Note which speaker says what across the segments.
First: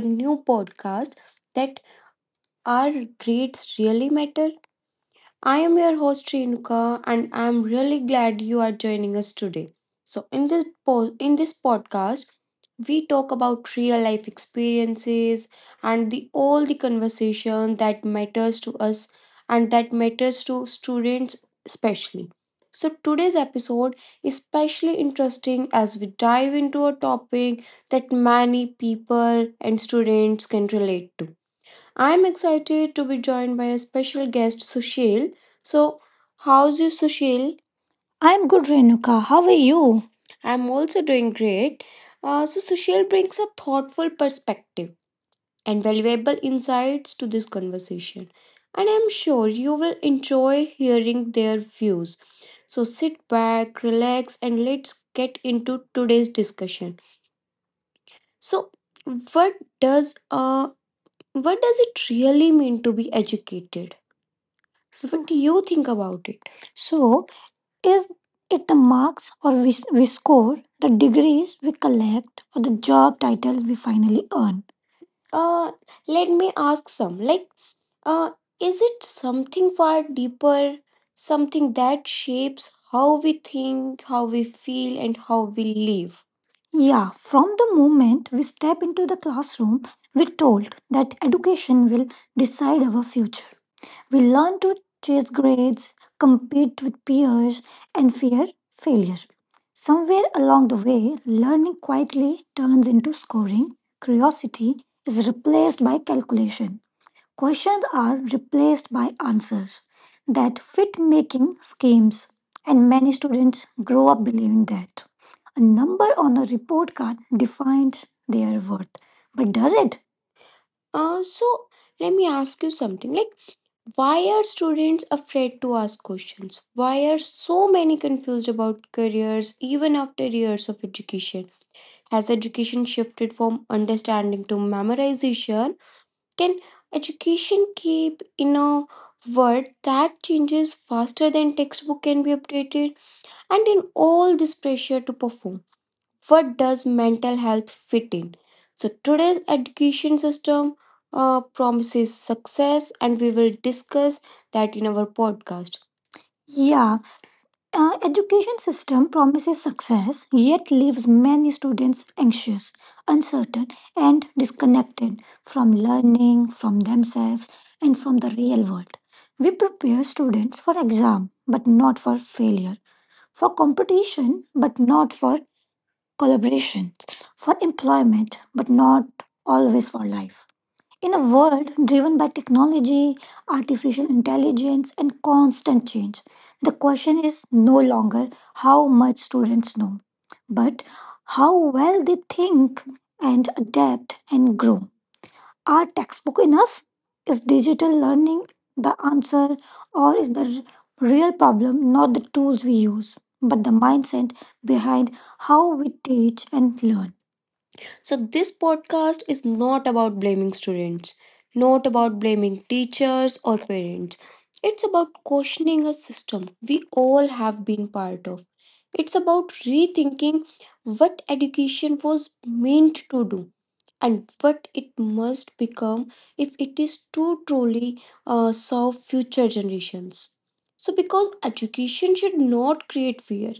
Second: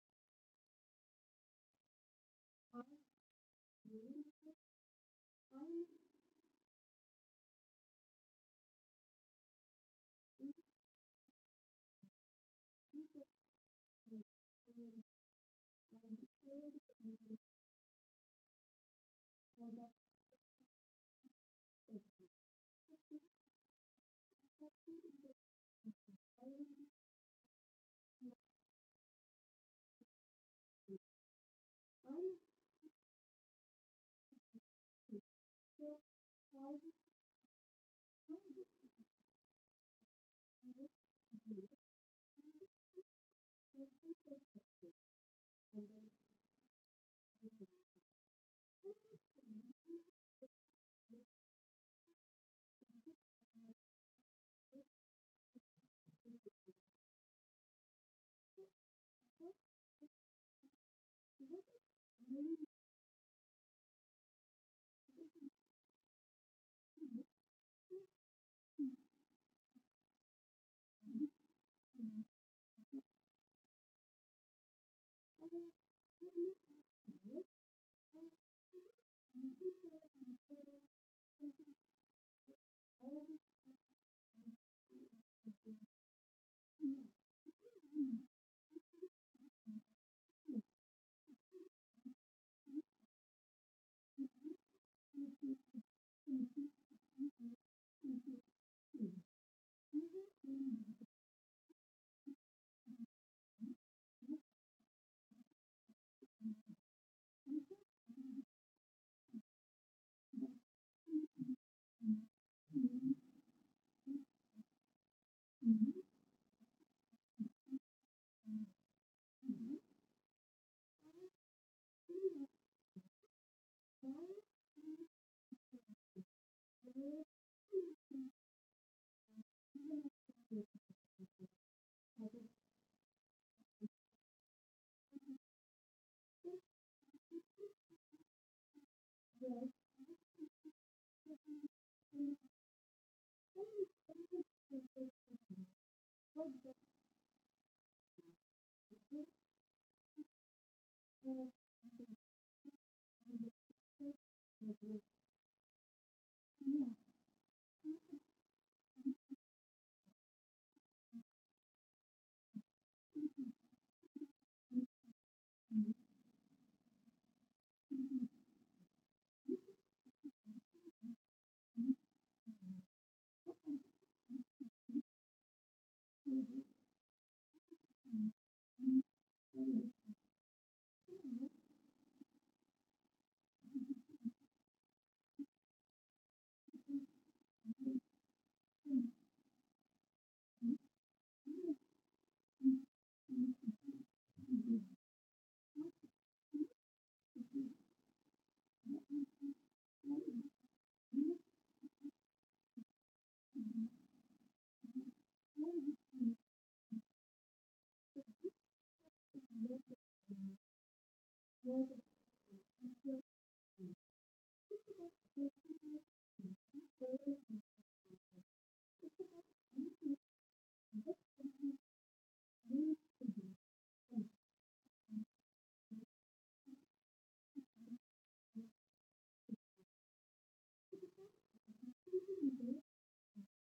Speaker 1: new podcast that Our Grades Really Matter. I am your host Renuka and I am really glad you are joining us today. So in this po- in this podcast we talk about real life experiences and the all the conversation that matters to us and that matters to students especially. So today's episode is especially interesting as we dive into a topic that many people and students can relate to I'm excited to be joined by a special guest, Sushil. So, how's you, Sushil? I'm good, Renuka. How are you? I'm also doing great. Uh, so, Sushil brings a thoughtful perspective and valuable insights to this conversation. And I'm sure you will enjoy hearing their views. So, sit back, relax, and let's get into today's discussion. So, what does uh, what does it really mean to be educated? So what do you think about it? So is it the marks or we, we score, the degrees we collect, or the job title we finally earn? Uh, let me ask some. Like, uh, is it something far deeper, something that shapes how we think, how we feel, and how we live? Yeah, from the moment we step into the classroom, we're told that education will decide our future. We learn to chase grades, compete with peers, and fear failure. Somewhere along the way, learning quietly turns into scoring. Curiosity is replaced by calculation. Questions are replaced by answers that fit making schemes, and many students grow up believing that number on a report card defines their worth. But does it? Uh, so let me ask you something like why are students afraid to ask questions? Why are so many confused about careers even after years of education? Has education shifted from understanding to memorization? Can education keep in a world that changes faster than textbook can be updated? And in all this pressure to perform, what does mental health fit in so today's education system uh, promises success and we will discuss that in our podcast Yeah, uh, education system promises success yet leaves many students anxious, uncertain and disconnected from learning, from themselves and from the real world. We prepare students for exam but not for failure, for competition but not for collaborations for employment, but not always for life. In a world driven by technology, artificial intelligence, and constant change, the question is no longer how much students know, but how well they think and adapt and grow. Are textbook enough? Is digital learning the answer, or is the r- real problem not the tools we use, but the mindset behind how we teach and learn? So, this podcast is not about blaming students, not about blaming teachers or parents. It's about questioning a system we all have been part of. It's about rethinking what education was meant and what it must become if it is to truly uh, serve future generations. So, because education should not create fear,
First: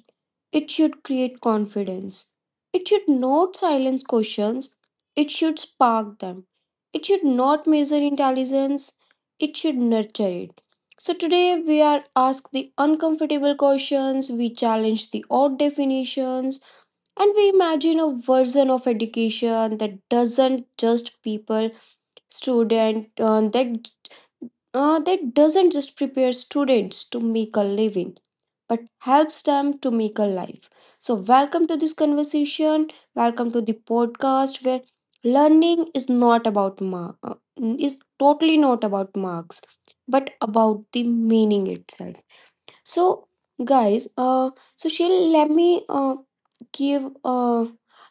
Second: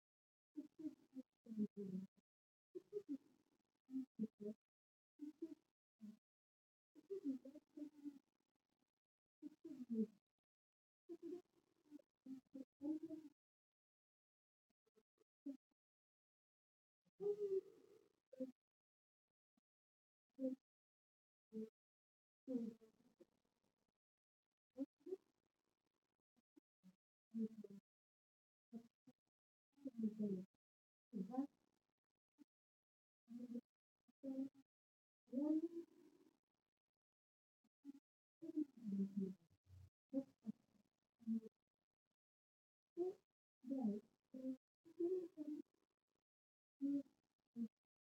Speaker 1: it should create confidence. It should not silence questions, it should spark them. It should not measure intelligence, it should nurture it. So, today we are asked the uncomfortable questions, we challenge the odd definitions, and we imagine a version of education that doesn't just people student uh, that uh, that doesn't just prepare students to make a living but helps them to make a life. So welcome to this conversation. Welcome to the podcast where learning is not about mark uh, is totally not about marks but about the meaning itself. So guys, uh, so Sheila, let me uh, uh,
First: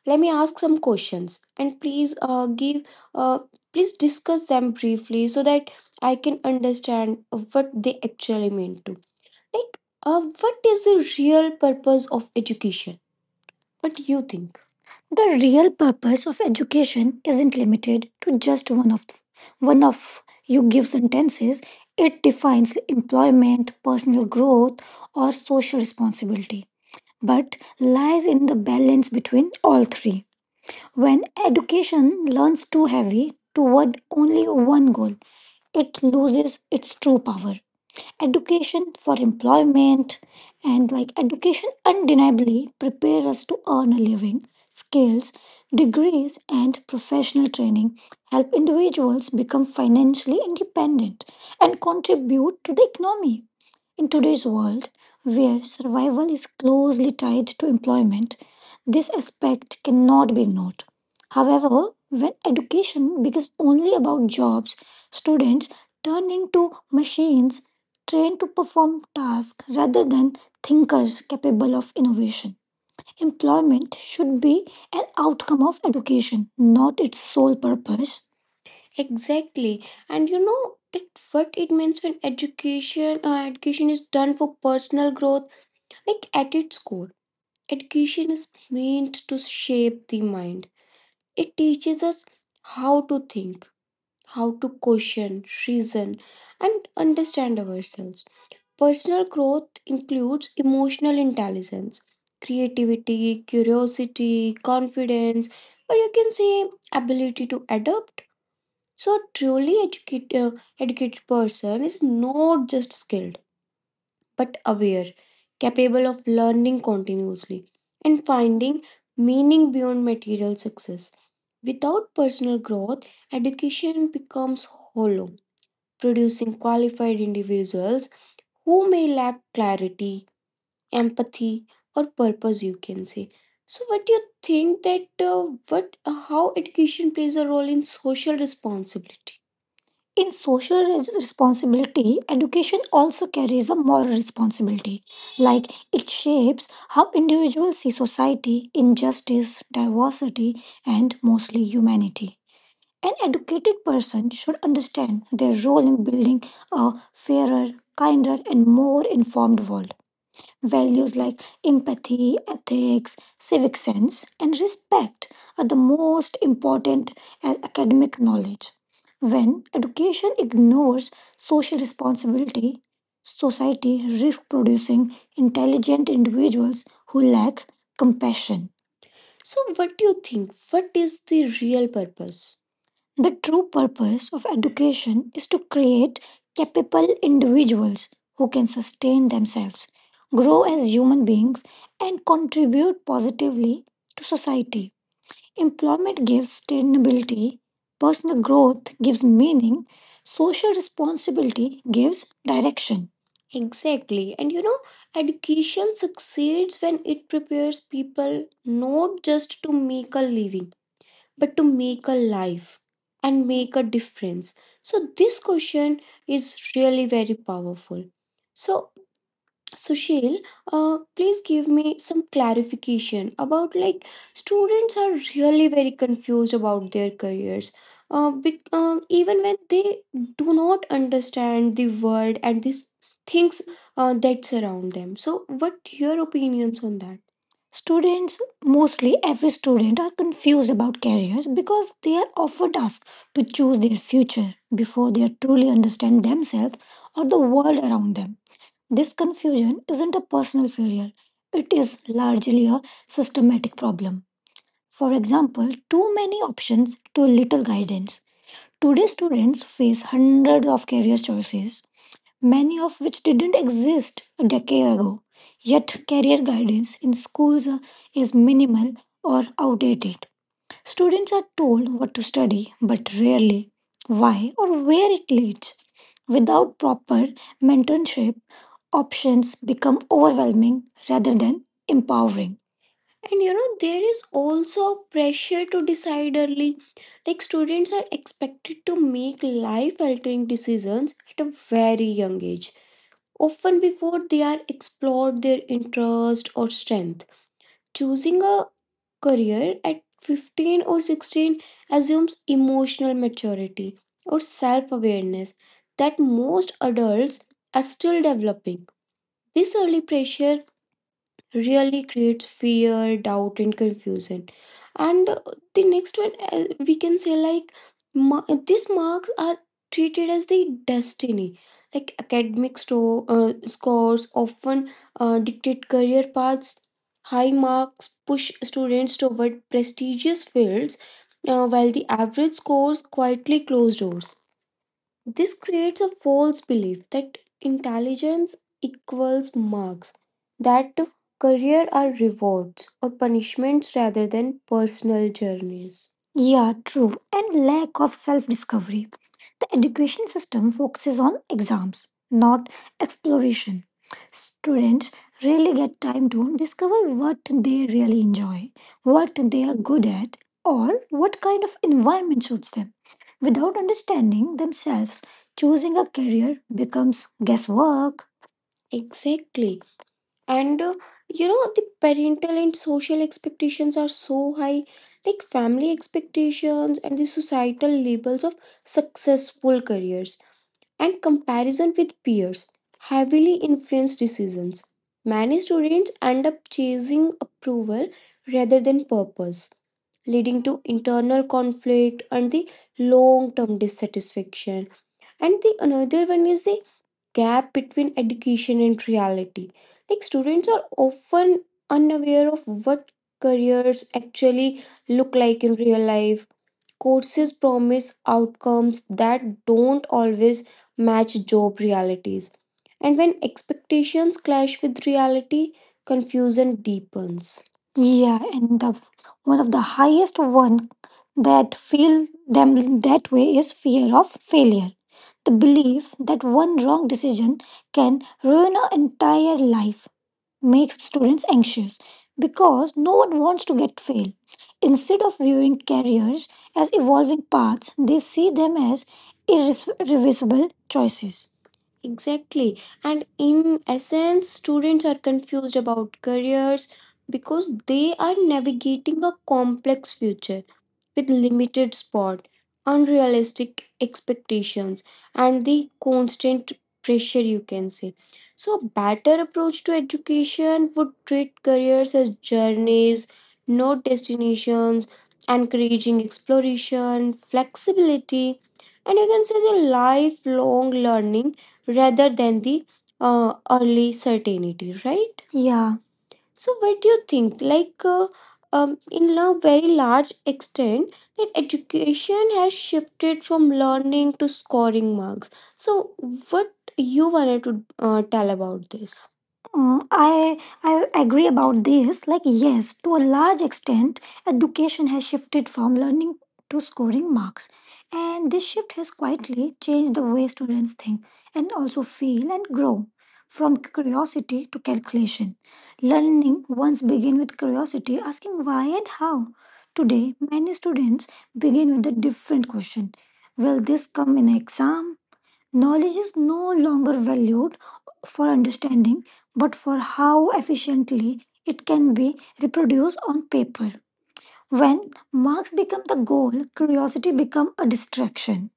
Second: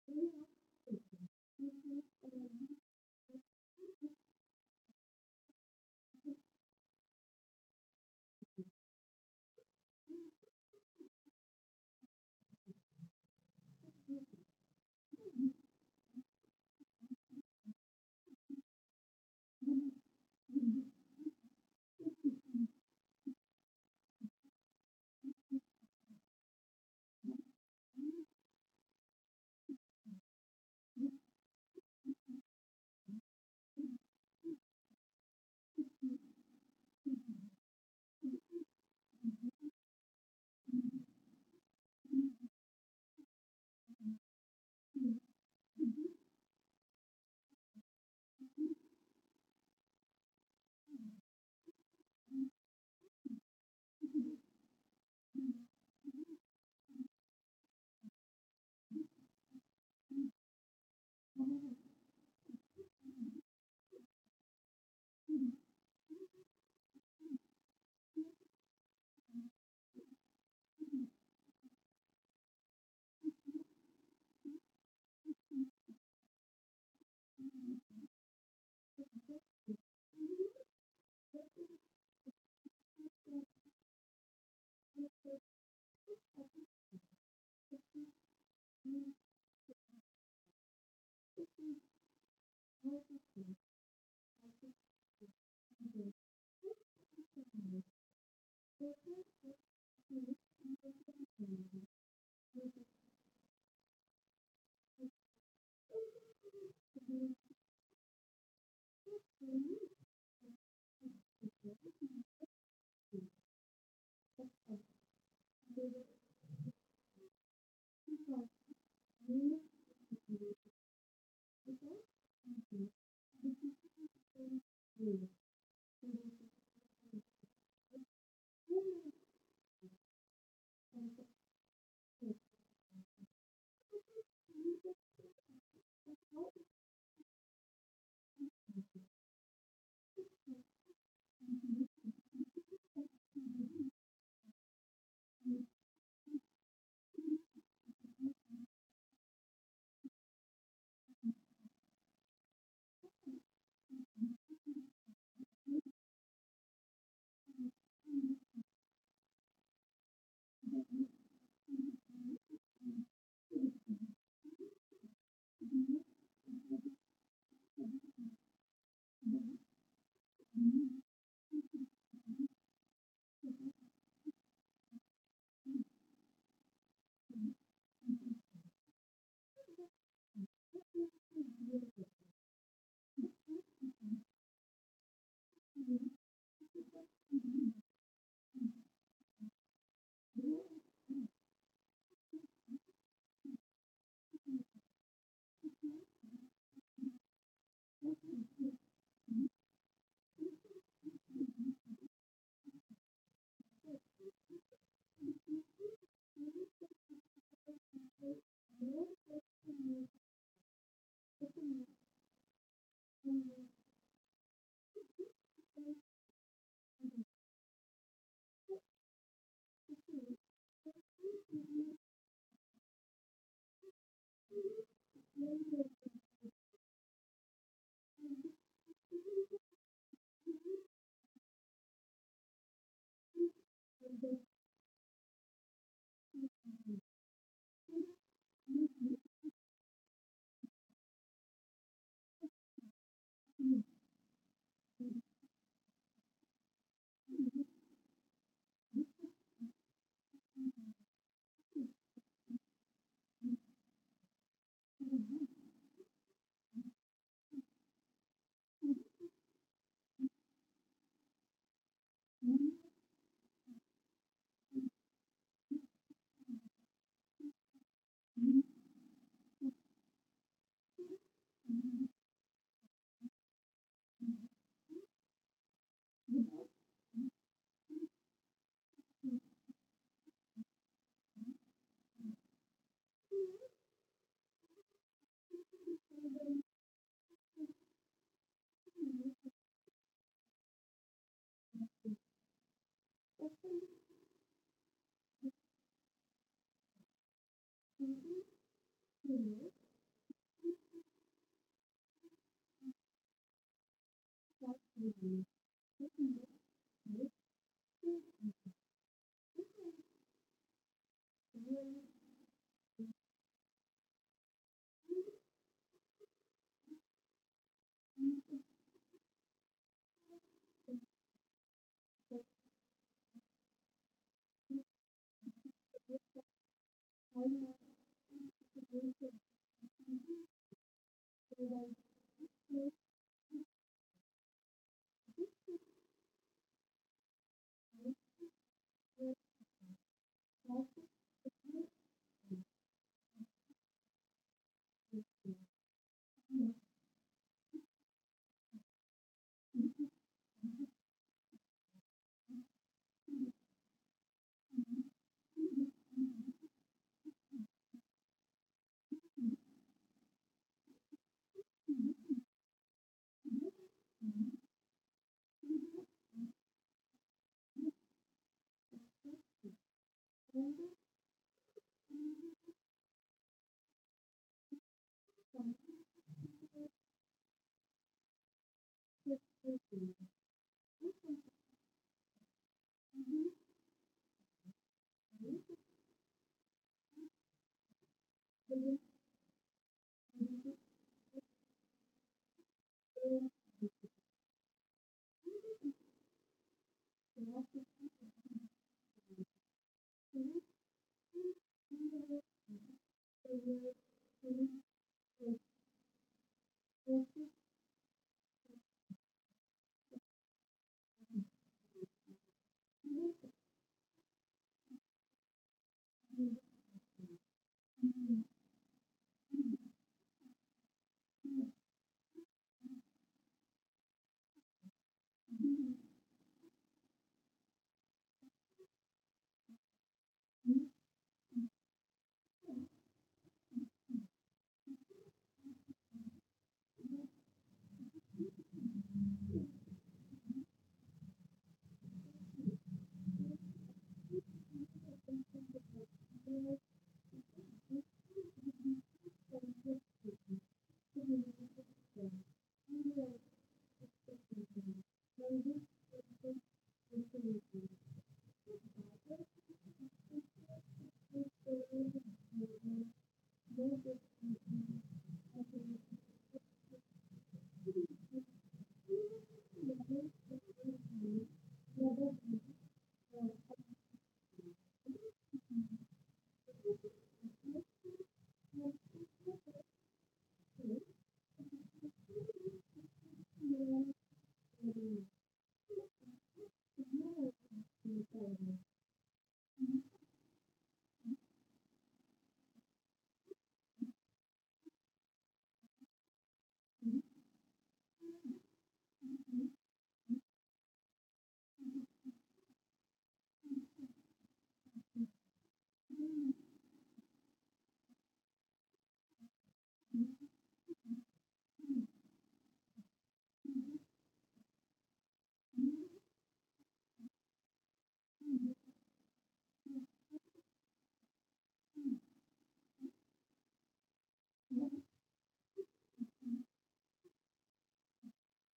Speaker 1: let me ask some questions. Please uh, give uh, please discuss them briefly so that I can understand what they actually mean to. Like, uh, what is the real purpose of education? What do you think? The real purpose of education isn't limited to just one of one of your sentences. It defines employment, personal growth, or social responsibility, but lies in the balance between all three. When education learns too heavy toward only one goal, it loses its true power. Education for employment, and like education undeniably prepare us to earn a living. Skills, degrees, and professional training help individuals become financially independent and contribute to the economy. In today's world, where survival is closely tied to employment, this aspect cannot be ignored. However, when education becomes only about jobs, students turn into machines trained to perform tasks rather than thinkers capable of innovation. Employment should be an outcome of education, not its sole purpose. Exactly, and you know that what it means when education uh, education is done for personal growth. Like at its core, education is meant to shape the mind. It teaches us how to think, how to question, reason, and understand ourselves. Personal growth includes emotional intelligence, creativity, curiosity, confidence, or you can say ability to adapt. So, a truly educate, uh, educated person is not just skilled, but aware, capable of learning continuously, and finding meaning beyond material success. Without personal growth, education becomes producing qualified individuals who may lack clarity empathy or purpose you can say so what do you think that uh, what how education plays a role in social responsibility In social res- responsibility, education also carries a moral responsibility. Like it shapes how individuals see society, injustice, diversity, and mostly humanity. An educated person should understand their role in building a fairer, kinder, and more informed world. Values like empathy, ethics, and respect are the most important as academic knowledge. When education ignores social responsibility, society risks producing intelligent individuals who lack compassion. So, what do you think? What is the real purpose? The true purpose of education is to create capable individuals who can sustain themselves, grow as human beings, and contribute positively to society. Employment gives sustainability, personal growth gives meaning, social responsibility gives direction. Exactly. And you know, education succeeds when it prepares people not just to make a living, but to make a life and make a difference? So this question is really very powerful. So Sushil, uh, please give me some clarification about like students are really very confused about their careers. Uh, be, um, even when they do not understand the world and this uh, that surround them. So, what your opinions on that? Students, mostly every student, are confused about careers because they are often asked to choose their future before they truly understand themselves or the world around them. This confusion isn't a personal failure, it is largely a systematic problem. For example, too many options, too little guidance. Today, students face hundreds of career choices of which didn't exist a decade ago. Yet, career guidance in schools uh, is minimal or outdated. Students are told what to study, but rarely why or where it leads. Without proper mentorship, options become overwhelming rather than empowering. And you know, there is also pressure to decide early. Like, students are expected to make life altering decisions at a very young age often before they are explored their interest or strength. Choosing a career at 15 or 16 assumes emotional maturity or self awareness that most adults are still developing. This early pressure really creates fear, doubt, and confusion. And uh, the next one, uh, we can say like ma- these marks are treated as the destiny. Like academic sto- uh, scores often uh, dictate career paths. High marks push students toward prestigious fields, uh, while the average scores quietly close doors. This creates a false belief that intelligence equals marks, that career are rewards or punishments rather than personal journeys. Yeah, true. And lack of self discovery system focuses on exams, not exploration. Students rarely get time to discover what they really enjoy, what they are good at, or what kind of environment suits them. Without understanding themselves, choosing a career becomes guesswork. Exactly. And uh, you know, the parental and social expectations are so high, like family expectations and the societal labels of successful careers and comparison with peers heavily influence decisions. Many students end up chasing approval rather than purpose, leading to internal conflict and the long term dissatisfaction. And the another one is the gap between education and reality. Like students are often unaware of what careers actually look like in real life Courses promise outcomes that don't always match job realities. And when expectations clash with reality, confusion deepens. Yeah, and the one of the highest one that feel them that way is fear of failure. The belief that one wrong decision can ruin an entire life makes students anxious because no one wants to get Instead of viewing careers as evolving paths, they see them as irreversible choices. Exact. And in essence, students are confused about careers because they are navigating a complex future,
Speaker 2: Thank
Speaker 1: limited spot, unrealistic expectation, and the constant pressure you can say. So a better approach to education would careers as journeys, not destinations, encouraging exploration, flexibility, and you can say the lifelong learning rather than the uh, early certainty, right? Yeah, so, what do you think? Like, uh, um, in a very large extent, that education has shifted from learning to scoring marks. So, what you wanted to uh, tell about this? Mm, I I agree about this. Like yes, to a large extent, education has shifted from learning to scoring marks, and this shift has quietly changed the way students think and also feel and grow from curiosity to calculation. Learning once begin with curiosity, asking why and how. Today, many students begin with a different question. Will this come in exam? Knowledge is no longer valued for understanding, but for how efficiently it can be reproduced on paper. When marks become the goal, curiosity become a distraction.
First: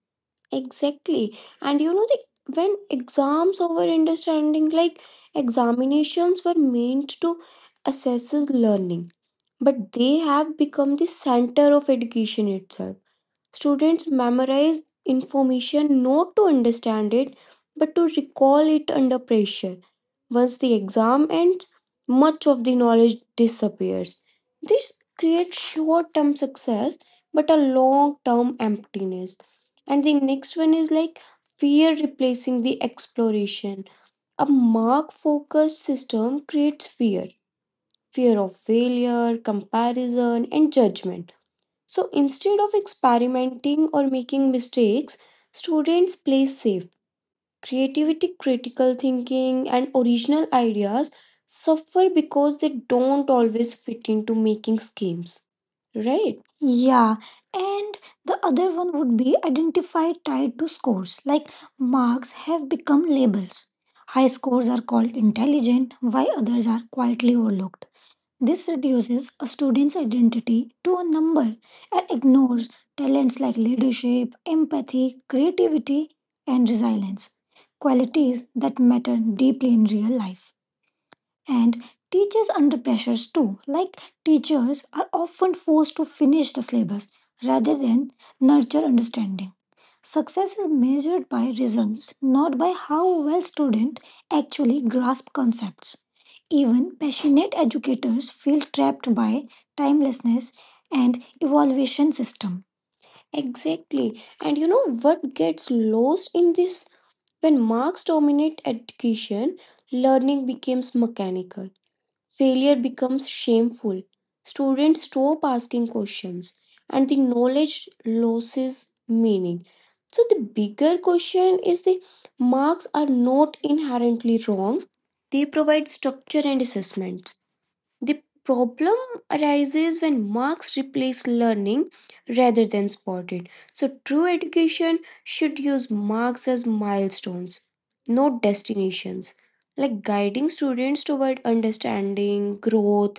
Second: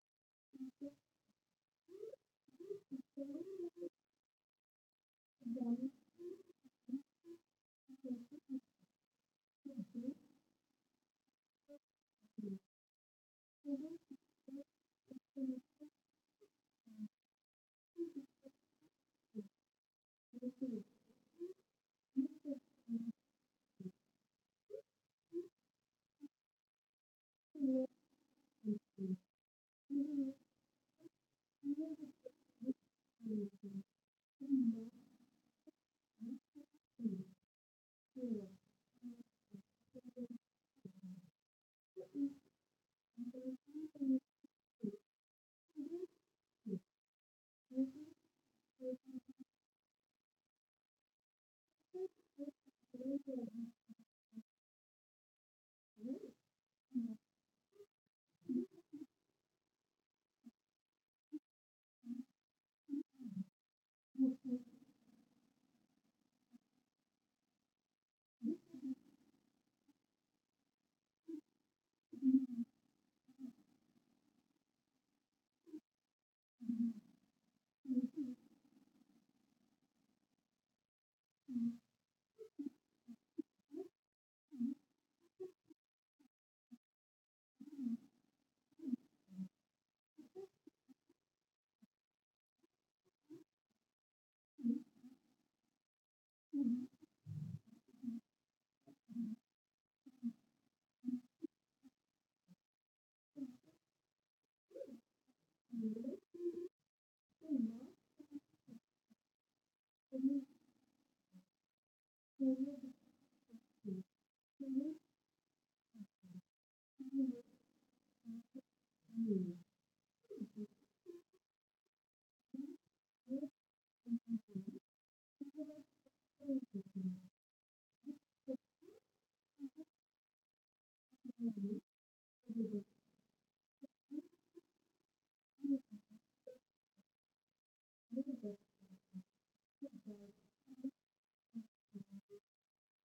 Speaker 1: Exactly. And you know, the, when exams over understanding, like examinations were meant to assess his learning, but they have become the center of education itself. Students memorize information not to understand it, but to recall it under pressure. Once the exam ends, much of the knowledge disappears. This creates short term success, but a long term emptiness Next one is like fear replacing the exploration. A mark focused system creates fear fear of failure, comparison, and judgment. So instead of experimenting or making mistakes, students play safe. Creativity, critical thinking, and original ideas suffer because they don't always fit into making schemes right? Yeah, and the other one would be identify tied to scores. Like marks have become labels. High scores are called intelligent, while others are quietly overlooked. This reduces a student's identity to a number and ignores talents like leadership, empathy, creativity, and resilience, qualities that matter deeply in real life. And teachers under pressures too. Like teachers are often forced to finish the syllabus rather than nurture understanding. Success is measured by results, not by how well students actually grasp concepts. Even passionate educators feel trapped by timelessness and evaluation system. Exactly. And you know what gets lost in this? When marks dominate education, learning becomes mechanical failure becomes shameful. Students stop asking questions and the knowledge losses so the bigger question is the marks are not inherently wrong. They provide structure and the problem arises when marks replace learning rather than spotted. So, true education should use marks as milestones, not destinations, like guiding students toward understanding, growth,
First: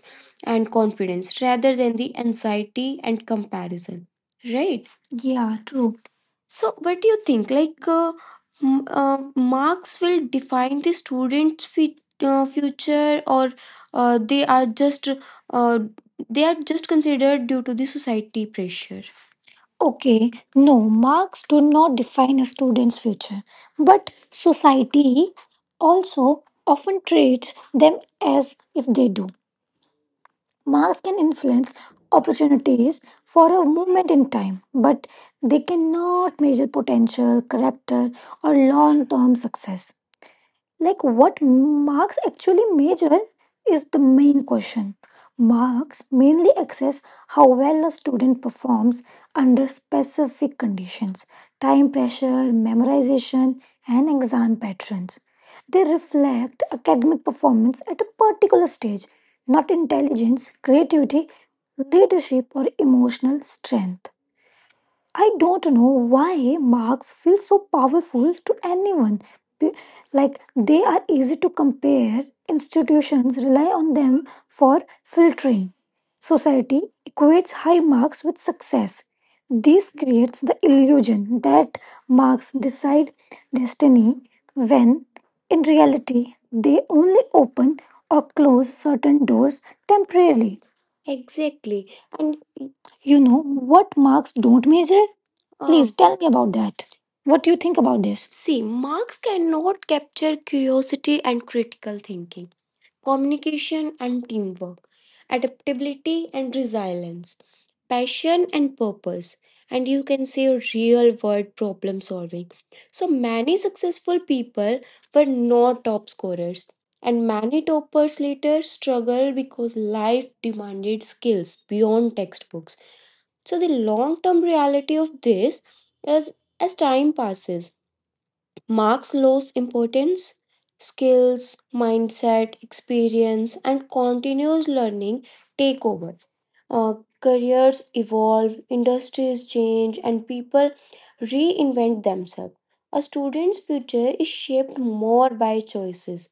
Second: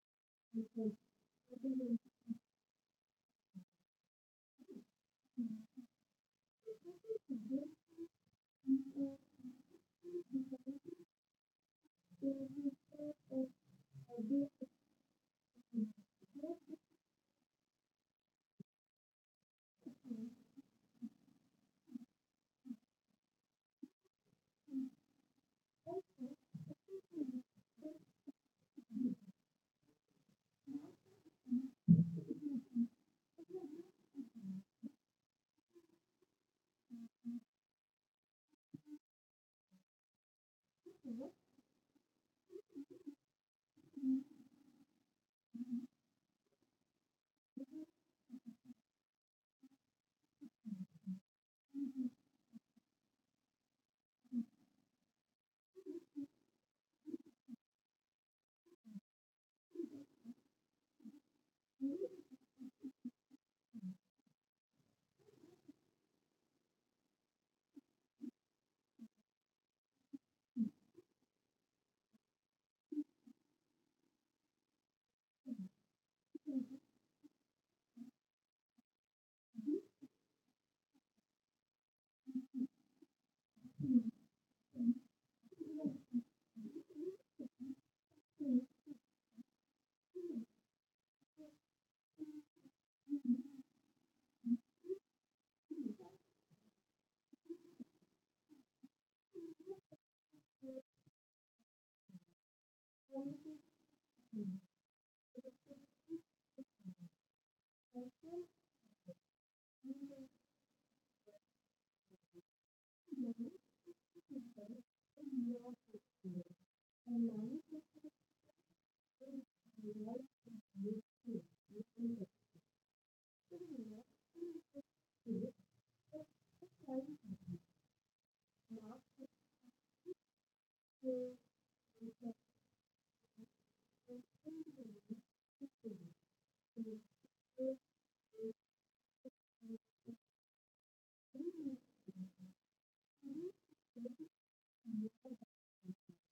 Speaker 2: you.
Speaker 1: and confidence rather than
Speaker 2: Thank
Speaker 1: the anxiety and comparison. Right? Yeah, true. So, what do you think? Like, uh, uh, marks will define the student's fut- uh, future, or uh, they are just uh, they are just considered due to the society pressure. Okay, no, marks do not define a student's future, but society also often treats them as if they do. Marks can influence opportunities for a moment in time, but they cannot measure potential, character, or long term success. Like what marks actually measure is the main question. Marks mainly assess how well a student performs under specific conditions, time pressure, memorization, and exam patterns. They reflect academic performance at a particular stage, not intelligence, creativity, leadership, or emotional strength. I don't know why marks feel so powerful to anyone. Be- Like they are easy to compare. Institutions rely on them for filtering. Society equates high marks with success. This creates the illusion that marks decide destiny when in reality they only open or close certain doors temporarily. Exactly. And you know what marks don't measure? Please Um, tell me about that. What do you think about this? see, marks cannot capture curiosity and critical thinking, communication and teamwork, adaptability and resilience, passion and purpose, and you can say real world problem solving. So many successful people were not top scorers. Many toppers later struggled because life demanded skills beyond textbooks. So the long-term reality of this is as time passes, marks lose importance, skills, mindset, experience, and continuous learning take over. Uh, careers evolve, industries change, and people reinvent themselves. A student's future is shaped more by choices,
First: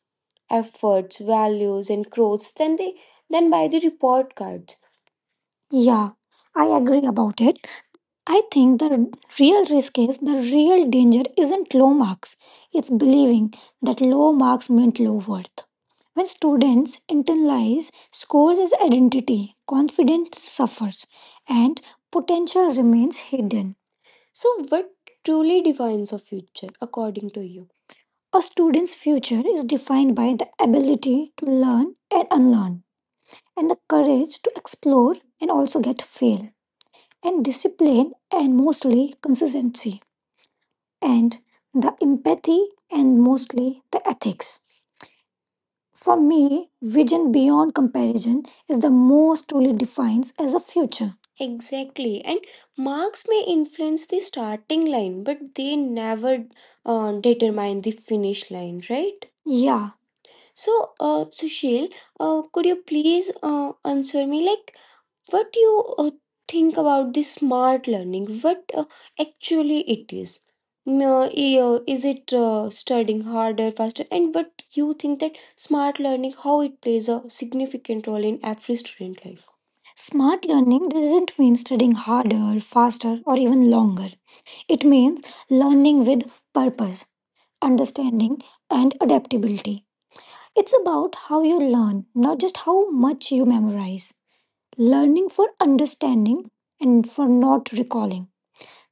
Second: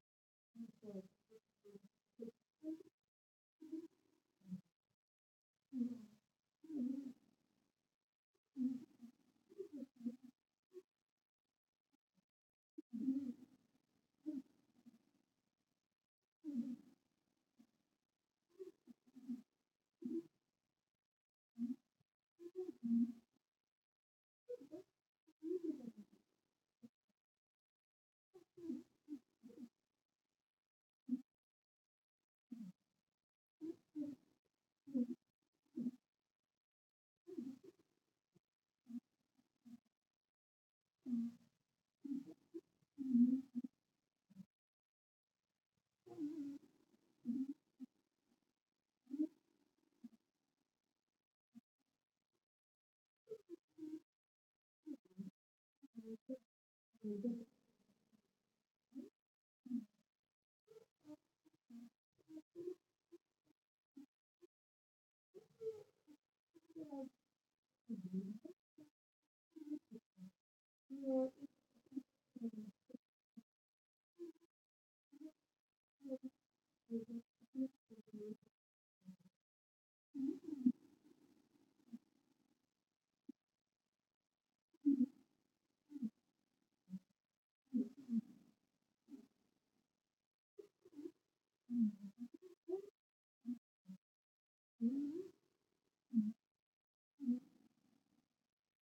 Speaker 1: efforts, values, and growth than, they, than by the report cards. Yeah, I agree about it. I think the r- real risk is the real danger isn't low marks, it's believing that low marks meant low worth. When students internalize scores as identity, confidence suffers and potential remains hidden. So, what truly defines a future according to you? A student's future is defined by the ability to learn and unlearn, and the courage to explore and also get fail and discipline and mostly consistency and the empathy and mostly the ethics. For me, vision beyond comparison is the most truly defines as a future. Exactly. And marks may influence the starting line, but they never uh, determine the finish line, right? Yeah, so, uh, Sushil, uh, could you please uh, answer me like what do you uh, think about this smart learning? What uh, actually it is? No, i- uh, is it uh, studying harder, faster? And what you think that smart learning, how it plays a significant role in every student life? Smart learning doesn't mean studying harder, faster, or even longer. It means learning with purpose, understanding, and adaptability. It's about how you learn, not just how much you memorize. Learning for understanding and for not recalling.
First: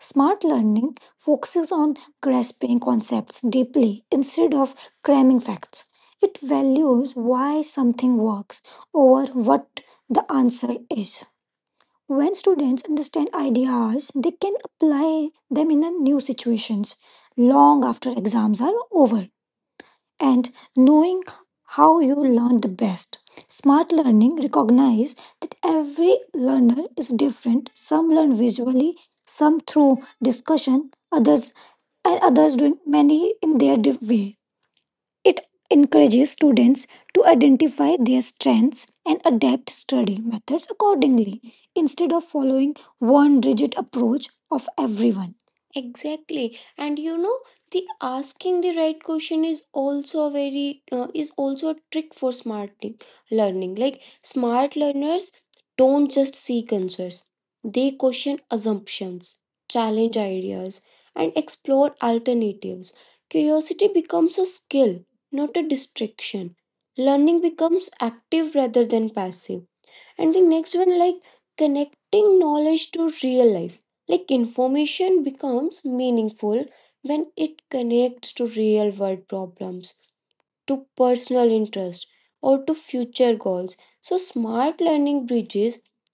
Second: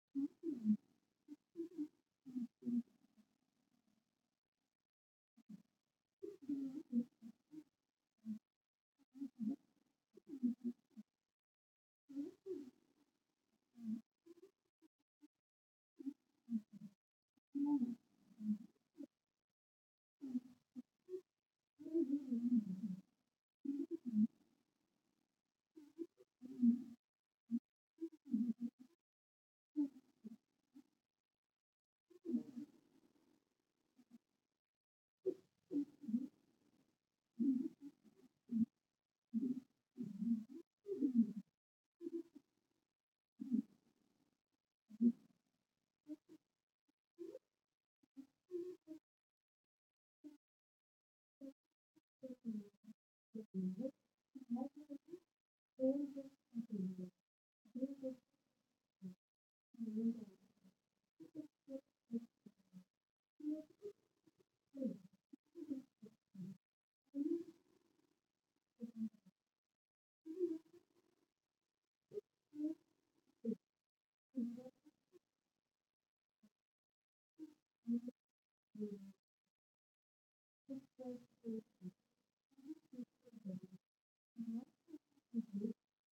Speaker 1: Smart learning focuses on grasping concepts deeply instead of cramming facts. Values why something works over what the answer is. When students understand ideas, they can apply them in a new situations long after exams are over. And knowing how you learn Smart learning recognizes that every learner is different. Some learn visually, some through discussion, others and others doing many in their diff- way. It encourages students to identify their strengths and adapt study methods accordingly instead of following one rigid approach of every. Exactly, and you know the asking the right question is also a very uh, is also a trick for learning. Smart learners don't just seekers. they question assumptions, challenge ideas, and explore alternatives. Curiosity becomes a skill, not a distraction. Learning becomes active rather than passive. And the next one, like connecting knowledge to real life. Like information becomes meaningful when it connects to real world problems, personal interest, or to future goals. So, smart learning bridges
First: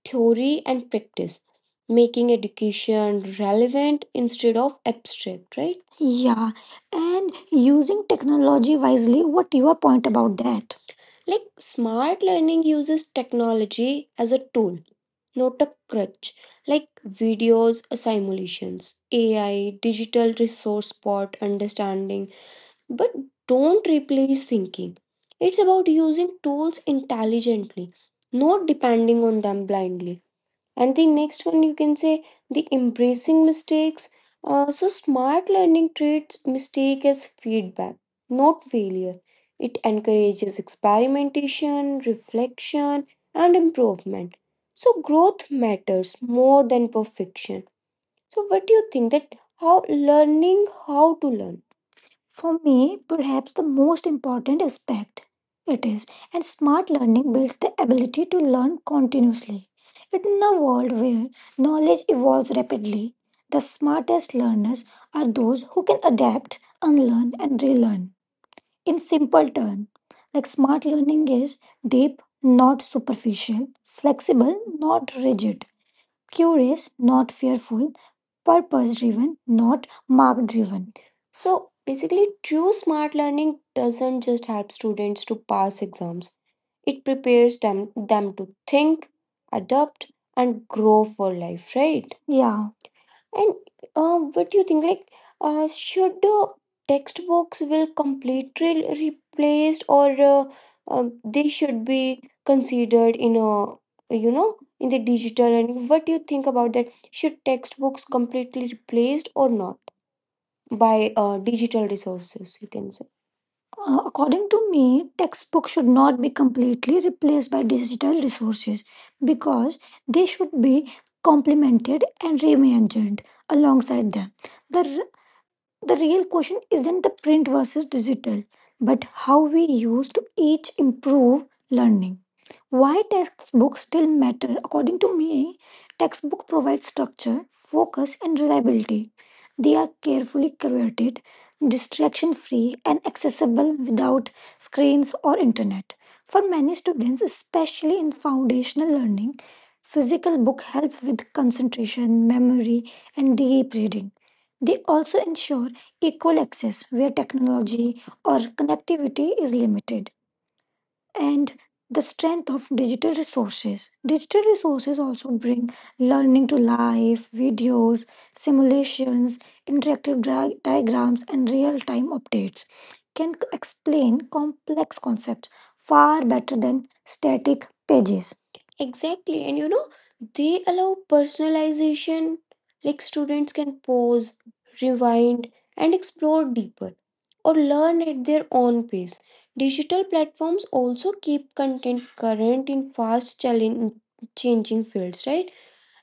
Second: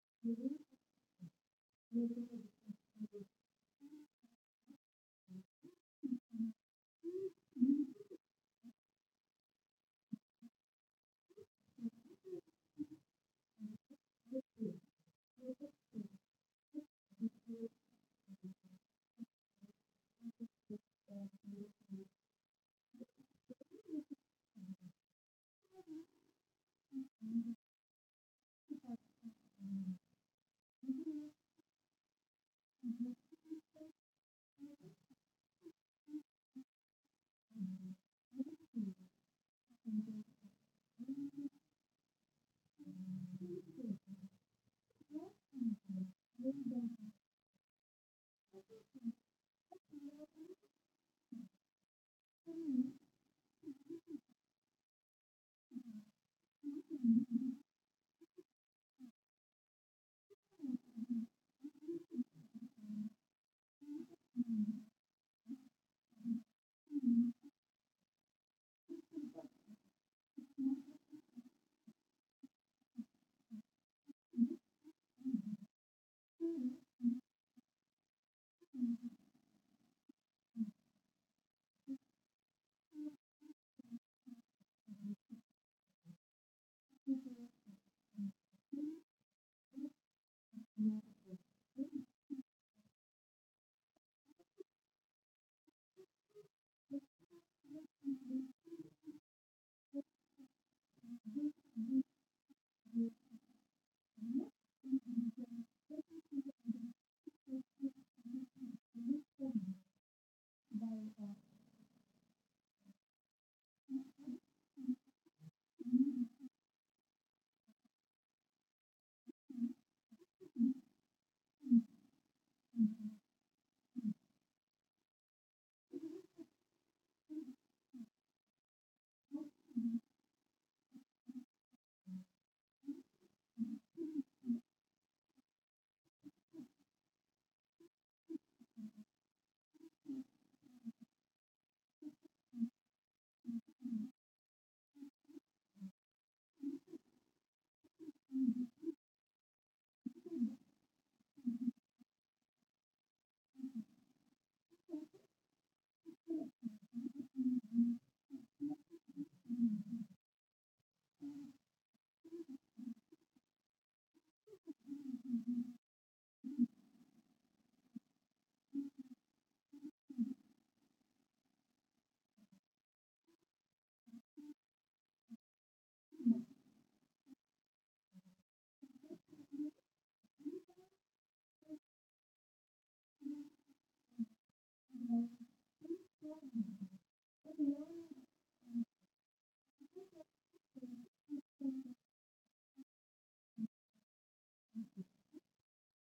Speaker 1: theory and practice, making education relevant instead of abstract, right? Yeah, and using technology wisely. What your point about that? Like smart learning uses technology as a not a crutch, like videos, simulations, AI, digital resource spot understanding, but don't replace thinking. It's about using tools intelligently, not depending on them blindly and the next one you can say the embracing mistakes uh, so smart learning treats mistake as feedback not failure it encourages experimentation reflection and improvement so growth matters more than perfection so what do you think that how learning how to learn for me, perhaps the most important aspect it is, and smart learning builds the ability to learn continuously. In a world where knowledge evolves rapidly, the smartest are those who can adapt, unlearn, and relearn. In simple terms, like smart learning is deep, not superficial, flexible, not rigid Curious, not fearful. Purpose driven, not mark driven. So basically, true smart learning doesn't just help students to pass exams, it prepares them, them to think, adapt, and grow for life, right? Yeah. And uh, what do you think? Like, uh, should uh, textbooks will completely replaced, or uh, uh, they should be considered in a you know digital learning. What do you think about that? Should textbooks completely replaced or not by uh, digital resources? You can say. Uh, according to me, textbooks should not be completely replaced by digital resources because they should be complemented and reimagined alongside The, r- the real question isn't the print versus digital, but how we use to each improve learning. Why textbooks still matter? According to me, textbook provides structure, focus, and reliability. They are carefully curated, distraction free, and accessible without screens or internet. For many students, especially in foundational learning, physical book help with concentration, memory, and deep reading. They also ensure equal access where tech or connectivity is and the strength of digital resources. Digital resources learning to live, videos, simulations, interactive dra- diagrams, and real time updates can c- explain complex concepts far better than static pages. Exactly. And you know, they allow personalization, like students can pause, rewind, and explore deep or learn at their own pace. Digital platforms also keep content current in fast challenge changing fields, right?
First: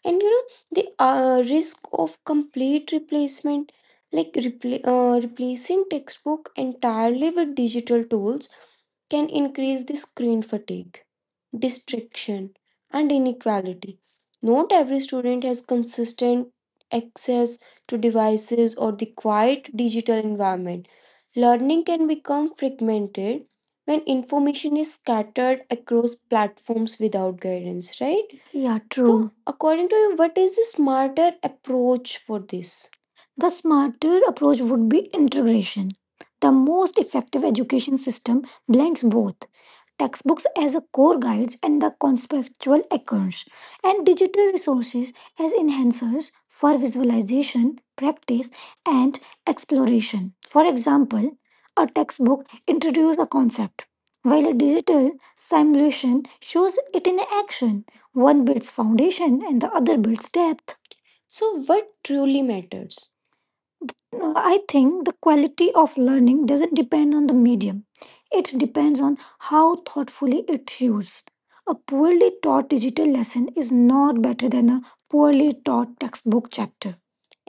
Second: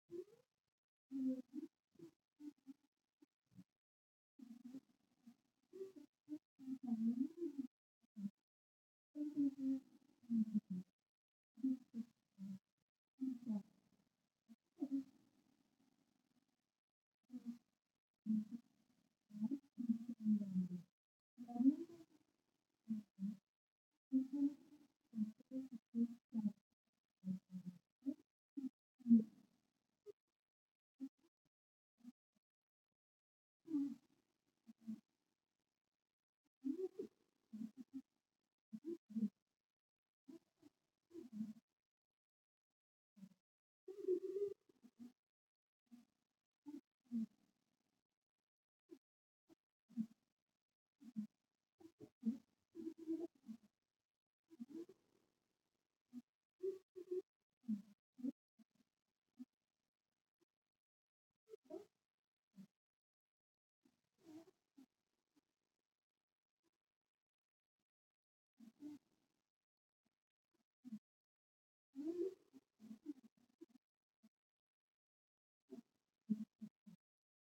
Speaker 1: and you know the uh, risk of complete replacement like repla uh, replacing textbook only with digital tools can increase the screen addiction and inequality. Not every student has consistent access to devices or the quiet digital learning can become fragmented when information is scattered platforms without guidance, right? Yeah, So, true. according to you, what is the smarter approach for this? The smarter approach would be integration. The most effective education system blends both textbooks as a core guides and the conceptual anchors, and digital resources as enhancers for visualization, practice, and exploration. For example, a textbook introduces a concept, while a digital simulation shows it in action. One builds foundation and the other builds depth. So, what truly matters? No, I think the quality of learning doesn't depend on the medium. It depends on how thoughtfully it's used. A poorly taught digital lesson is not better than a poorly taught textbook chapter.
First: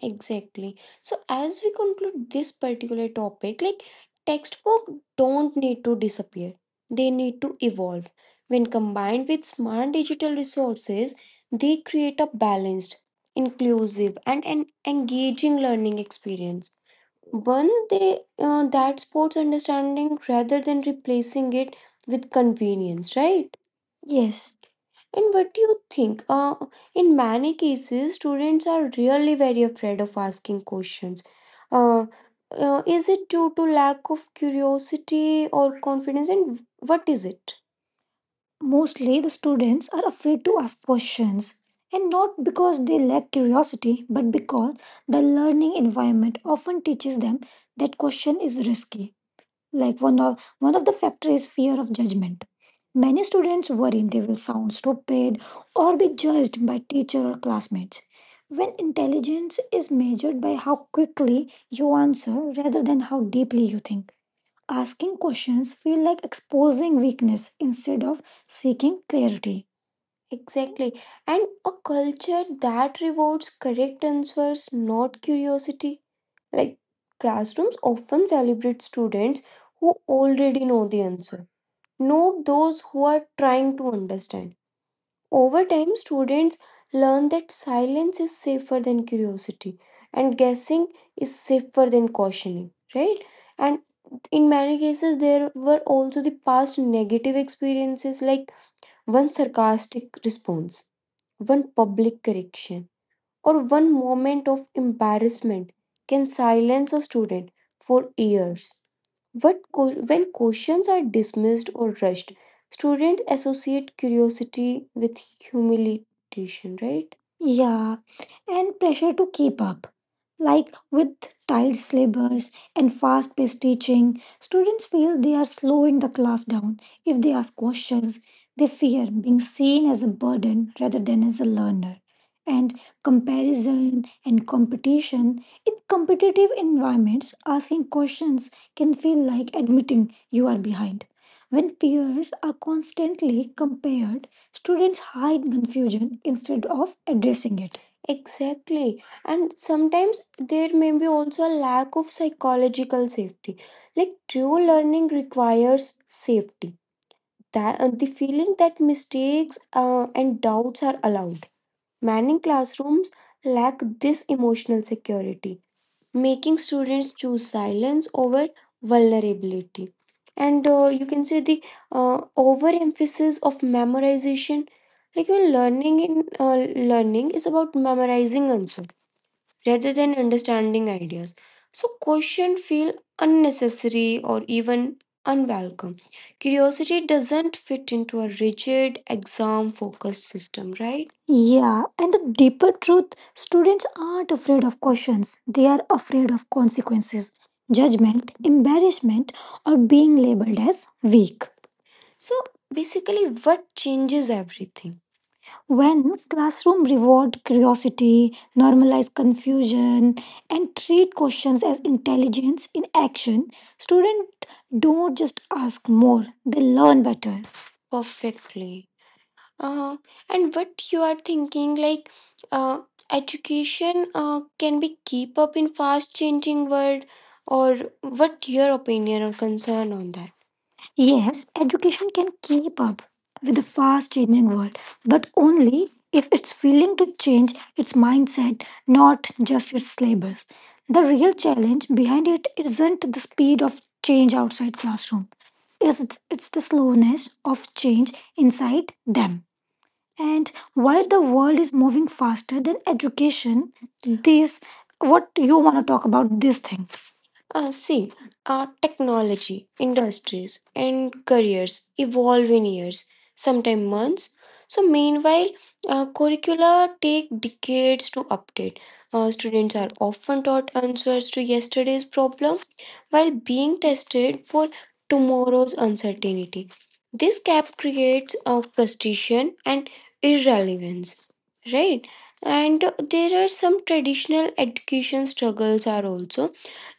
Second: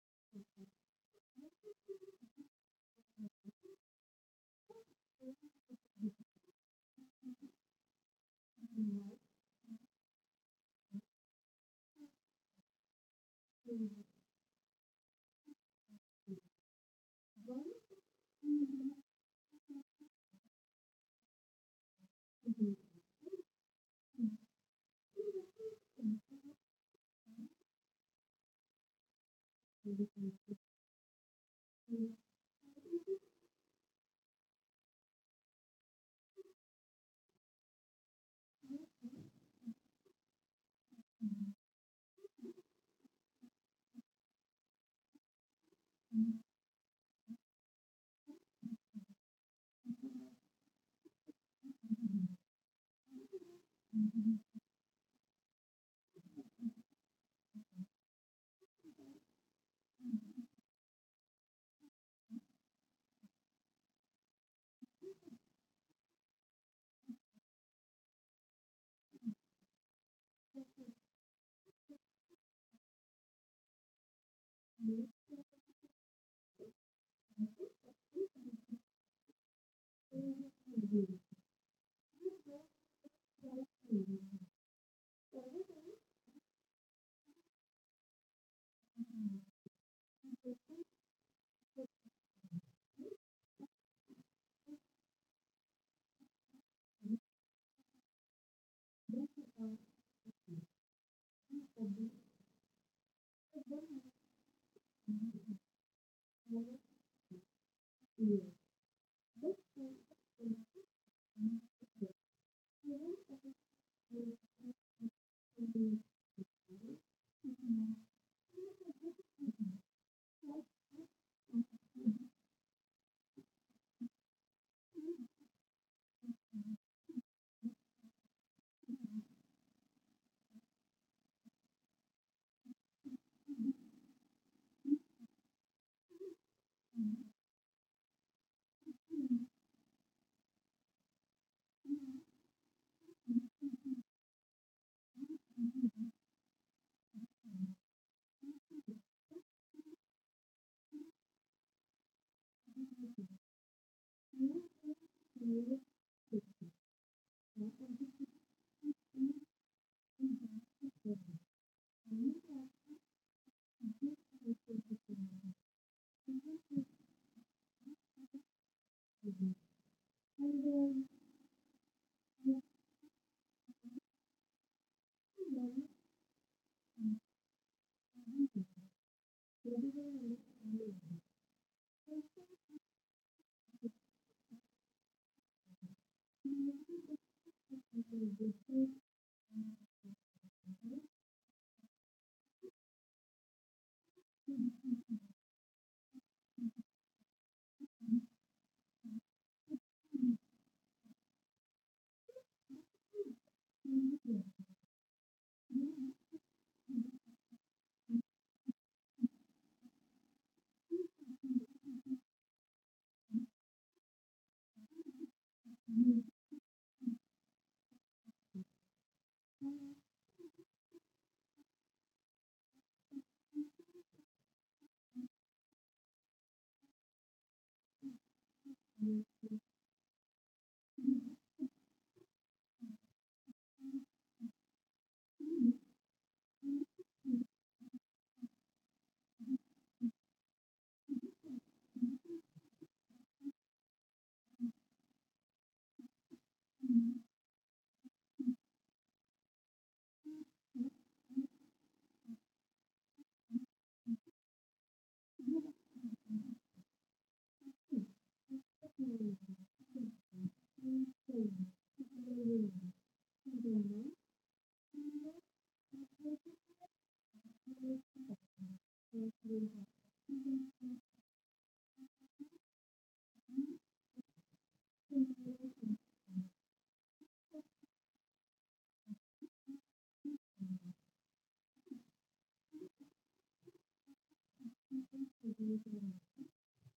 Speaker 1: Exactly. So as we conclude this particular topic, like textbook don't need to disappear. They need to evolve. When combined with smart digital resources, they create a balanced, inclusive and an engaging learning experience. One, they sports understanding rather than replacing it with convenience, right? Yes. And what do you think? Uh, in many cases, students are really very afraid of questions. Uh, uh, is it due to lack of curiosity or confidence? And what is it? Mostly, the students are afraid to ask questions, and not because they lack curiosity, but because the learning environment often teaches them that question is risky like one of one of the factor is fear of judgment many students worry sound stupid or be judged by teacher or classmates when intelligence is measured by how quickly you answer rather than how deeply you think asking questions feel like exposing weakness instead of seeking clarity Exactly. And a culture that rewards correct answers, not curiosity. Like classrooms often celebrate students who already know Note those who are trying to understand. Over time, students learn that silence is safer than curiosity and guessing is safer than cautioning, right? And in many cases, there were also the past negative experiences like one sarcastic response, one public correction, or one moment of embarrassment can silence a student for years co- when questions are dismissed or rushed, students associate curiosity with humiliation, right? Yeah, and pressure to keep up. Like with tight syllabus and fast paced teaching, students feel they are slowing the class down. If they ask questions, they fear being seen as a burden rather than as a learner. And comparison and competition in competitive environments, asking questions can feel like admitting you are behind. When peers are constantly paired, students hide instead of addressing it. Exactly. And sometimes there may be also a lack of psychological safety. Like true learning requires safety. Uh, The feeling that mistakes uh, and doubts are many classrooms lack this emotion, making students choose silence over vulnerability. You can say the uh, overemphasis of memorization. Like when learning in uh, learning is about memorizing than understanding ideas. So questions feel unnecessary or even unwelcome. Curiosity doesn't fit into a rigid exam focused system, right? Yeah, and the deeper truth students aren't afraid of questions, they are afraid of consequences, judgment, embarrassment, or being labeled as weak. So basically what when classroom reward curiosity, normalize confusion, and treat questions as intelligence in action, students don't just ask, they learn better. Perfectly. Uh, and what you are thinking, like uh, education uh, can be keep up in fast changing world, or what your opinions are on that? Education can keep up with the fast changing world, but only if it's willing to change its mindset, not just its syllabus. The real challenge behind it isn't the speed of change outside classroom. It's, it's the slowness of change inside them. And while the world is moving faster than education, this what you want to talk about this thing. Uh, see, art
Speaker 2: you.
Speaker 1: industries
Speaker 2: Thank
Speaker 1: evolving. sometimes months. So, meanwhile, uh, curricula take decades to update. Uh, students are often taught answers to yesterday's problem while being tested for tomorrow's uncertainty. This gap creates uh, frustration and irrelevance, right? And there are some traditional education struggles are also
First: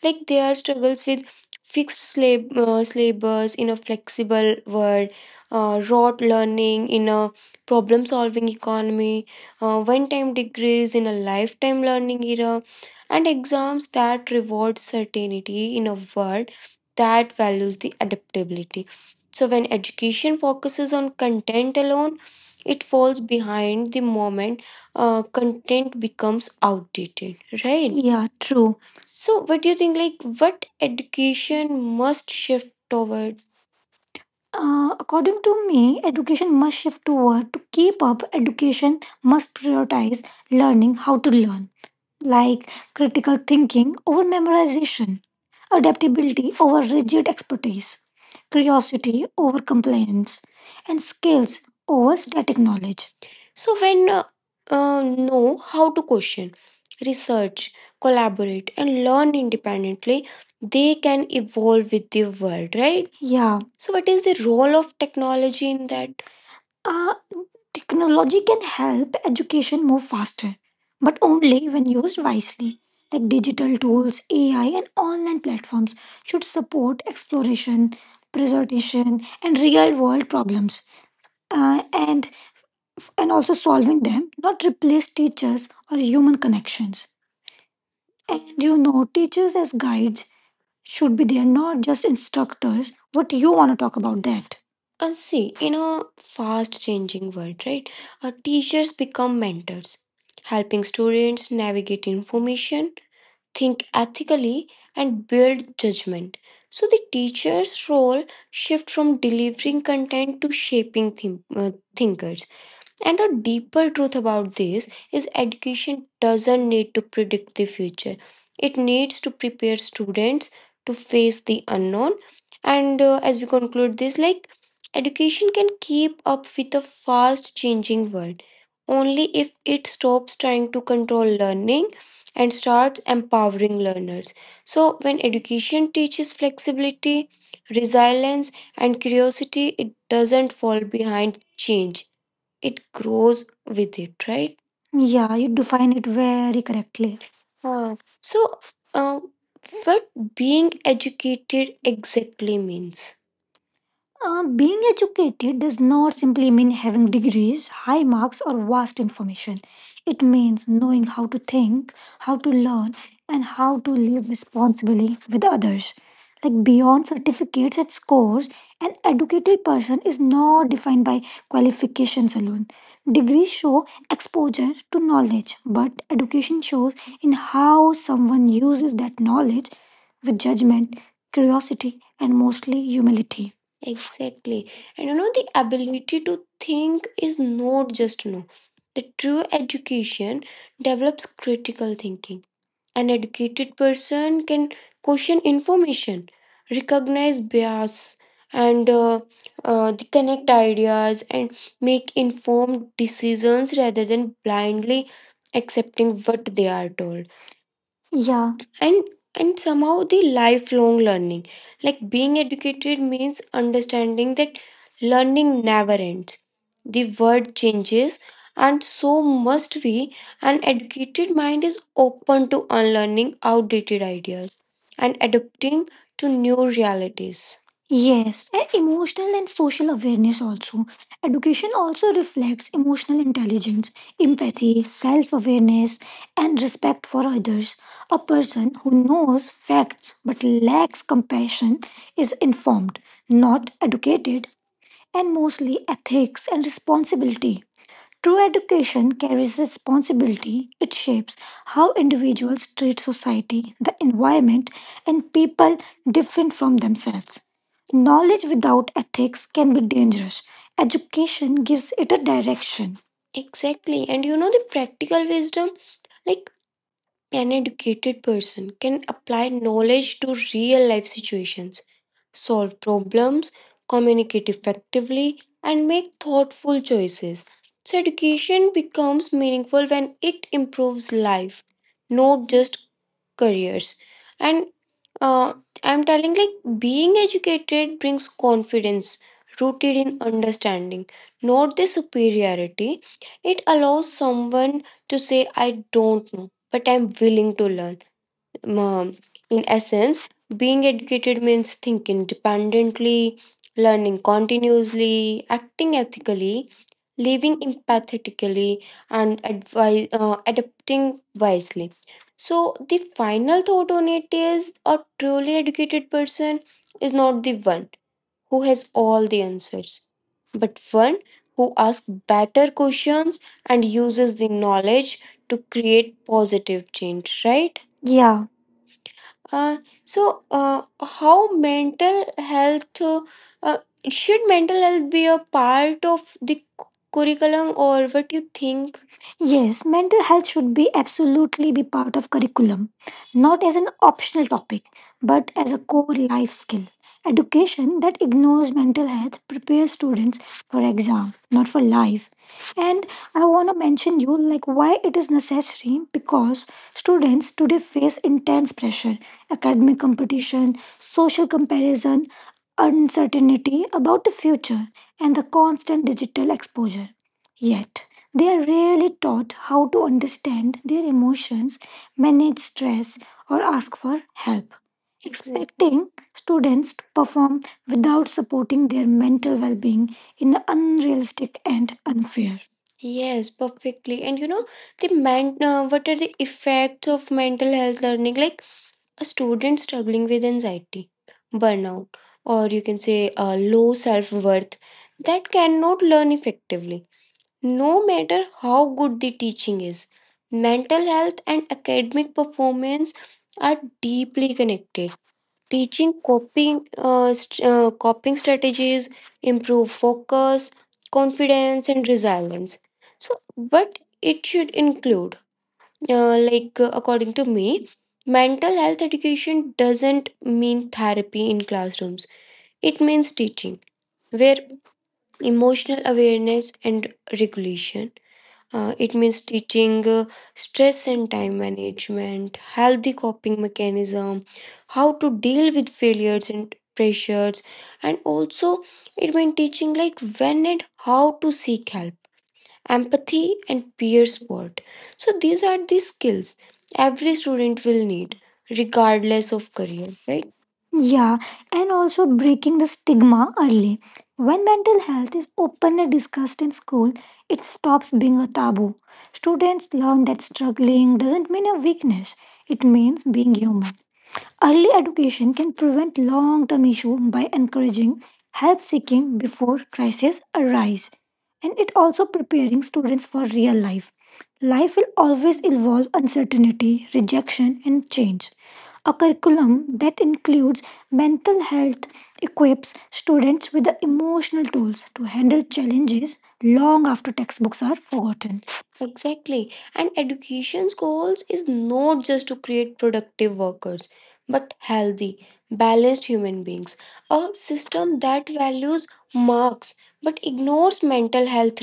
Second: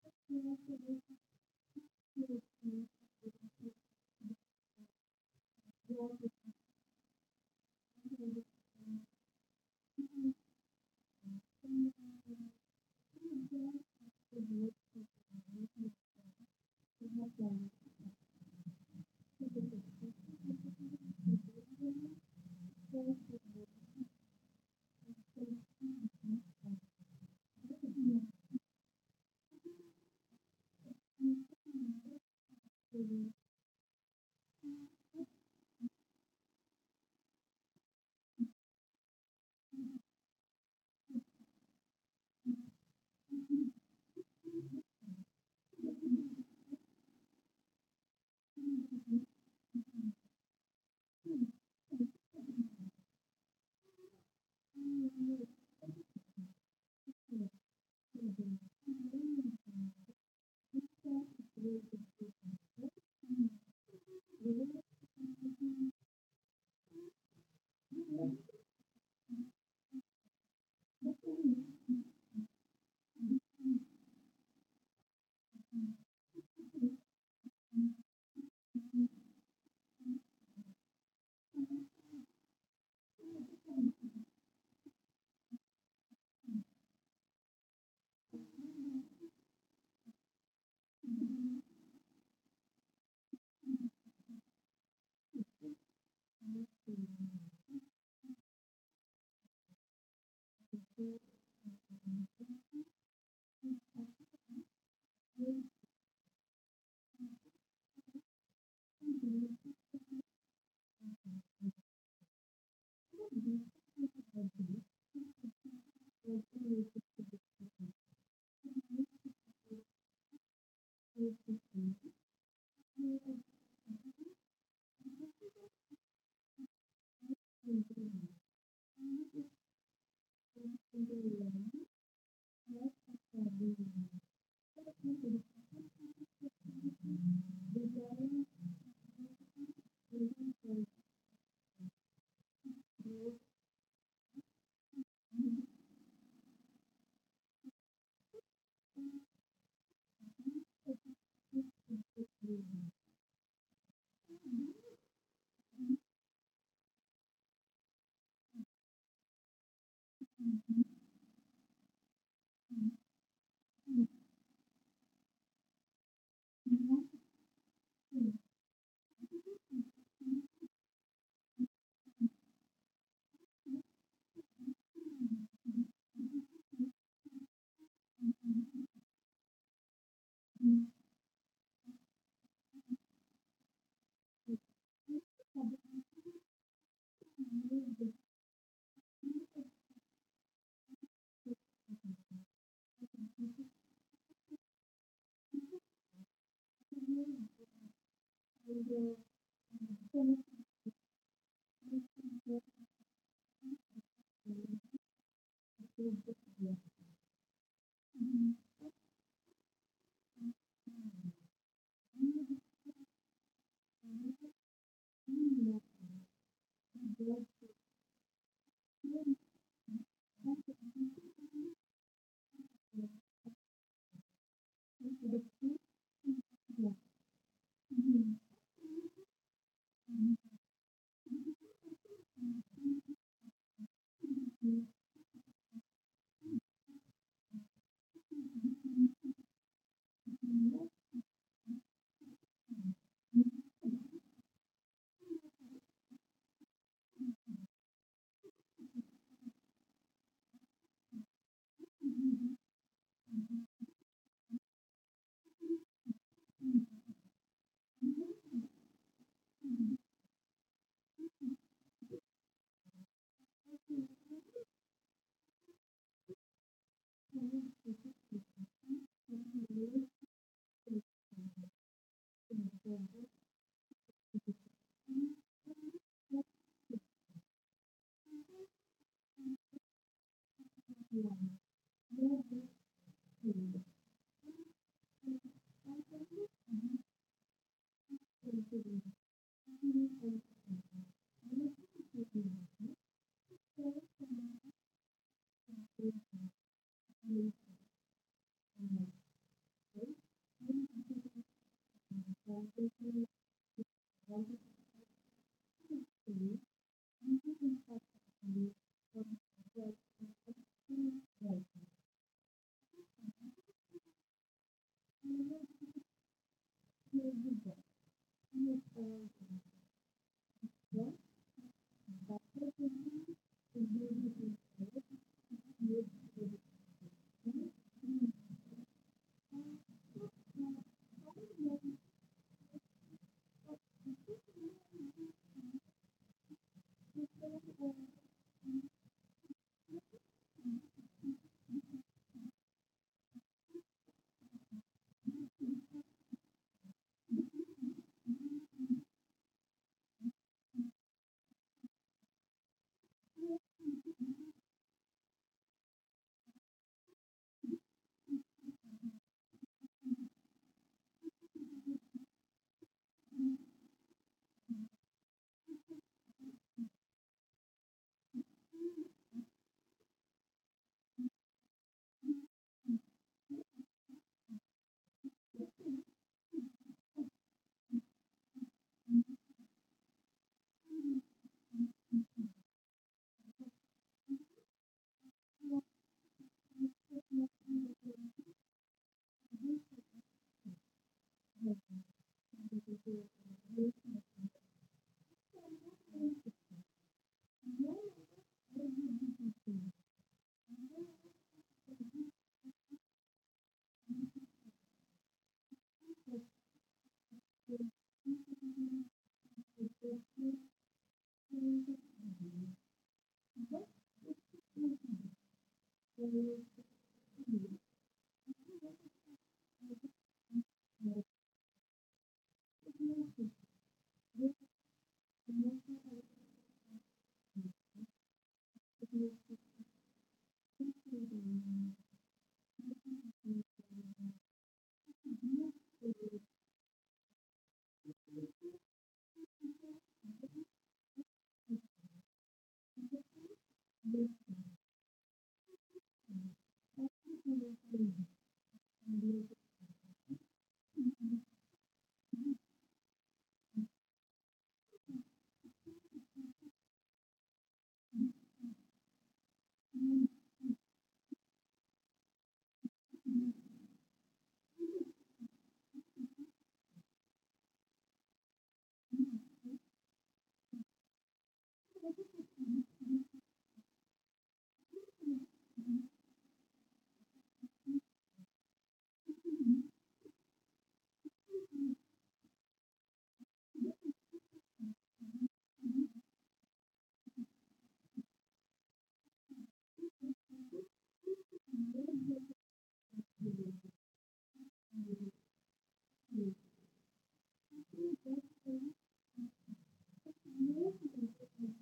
Speaker 1: like there are struggles with fixed slab- uh, syllabus in a flexible world, uh, rote learning in a problem solving economy, uh, one time degrees in a lifetime learning era, and that rewards certainty in a world that values the adaptability. So, when education focuses on content alone, it falls behind the moment uh, content becomes outdated, right? Yeah, true. So, what do you think? Like, what education must shift toward? Uh, according to me, education must shift toward to keep up. Education must prioritize learning how to learn like critical thinking over memorization, adaptability over rigid expertise, curiosity over compliance, and skills over static knowledge. So, when uh, uh, know how to question, research, collaborate, and learn independently, they can evolve with the world, right? Yeah. So, what is the role of technology in that? Uh, technology can help education move faster, but only when used wisely. Like digital tools, AI, and online platforms should support exploration, preservation, and real-world problems, uh, and and also solving them, not replace teachers or human connections. And you know, teachers as guides should be there, not just instructors. What do you want to talk about that? Uh, see, in a fast changing world, right, uh, teachers become mentors, helping students navigate information, think ethically, and build judgment. So, the teacher's role shifts from delivering content to shaping think- uh, thinkers. And a deeper truth about this is education doesn't need to predict the future. It needs to prepare students to face the unknown. And uh, as we conclude this, like education can keep up with a fast changing world only if it stops trying to control learning and starts empowering. So, when education teaches flexibility, resilience, and curiosity, it doesn't fall behind change. grows with it, right? Yeah, you define it very correctly. Uh, so, uh, what being educated really means? Uh, being educated does not simply mean having degrees, high marks, or vast information. It means knowing how to think, how to learn, and how to live responsibly with others. Like beyond certificates at school. An educated person is not defined by qualifications alone. Degrees show exposure to knowledge. Education shows in how someone uses that knowledge with judgment, curiosity, and mostly humility. Exactly. And you know, the ability to think is no. just know. The true education develops critical thinking. An educated person can question information, recognize bias, and uh, uh, connect ideas and make informed decisions rather than blindly accept what they are told and and somehow the lifelong learning like being educated means understanding learning never ends the world changes and so must we an educated mind is open to unlearning outdated ideas to new
Speaker 2: you.
Speaker 1: realities And emotional and social awareness also. Education also reflects emotional intelligence, empathy, self awareness, and respect for others. A person who knows facts but lacks compassion is informed, not educated, and mostly ethics and responsibility. True education carries responsibility. It shapes how individuals treat society, the environment, and people different from themselves. Knowledge without ethics can be dangerous. Education gives it a direction. Exactly. And you know the practical wisdom? Like an educated person can apply knowledge to real life situations, solve
Speaker 2: Thank
Speaker 1: problems, communicate effectively, and make thoughtful choices. So, education becomes meaningful when it improves, not just. And uh, I'm telling, like, being educated brings confidence, rooted understanding, not the superiority. It allows someone to say, I don't, but I'm willing to learn. Ma- In essence, being educated means thinking independently, learning continuously, acting ethically, empathetically. and advise, uh, adapt wisely. So, the final thought on it is a truly educated person is the one who has all the answers, but one who asks better questions and using knowledge positive change, right? Yeah. Uh, so, uh, how mental health uh, uh, should mental health be a part of the cu- curriculum, or what you think? Yes, mental health should be absolutely be part of curriculum, not as an optional topic, but as a core life skill. Education that ignores mental health prepares students for exam, not for life. And I want to mention you like why it is necessary because students today face intense pressure academic competition, social comparison, uncertainty about the future, and the constant digital exposure. Yet, they are rarely taught how to understand their emotions, manage stress, or ask for help. Expecting students to perform without supporting their mental well being in an unrealistic and Yes, perfectly. And you know, the man, uh, what are the effect mental health learning? Like a student struggling with anxiety, burnout, or you can say uh, low self worth that cannot learn effectively. No matter how good the teaching is, mental health and academic performance are deeply connected. Teaching coping, uh, st- uh, coping strategies improve focus, confidence, and resilience. So, what it should include, uh, like uh, according to me, mental health education doesn't mean therapy in classrooms it means teaching where emotional awareness and regulation uh, it means teaching uh, stress and time management healthy coping mechanism how to deal with failures and pressures and also it meant teaching like when and how to seek help empathy, and peer support. So, these are the skills every student will need, regardless of career, right? Yeah, and also breaking the stigma early. When mental health is openly discussed in school, it stops being a taboo. Students learn that struggling doesn't mean a weakness, it means being human. Early education can prevent long term issues by encouraging help seeking before crises arise and it also preparing students for real life. Life will always involve uncertainty, rejection, and change. A curriculum that includes mental health equips students with the emotional tools to handle challenges long after textbooks are forgotten. Exactly. And education's goals is not just to create productive. workers, but healthy, balanced human beings. A system that values marks but ignores mental health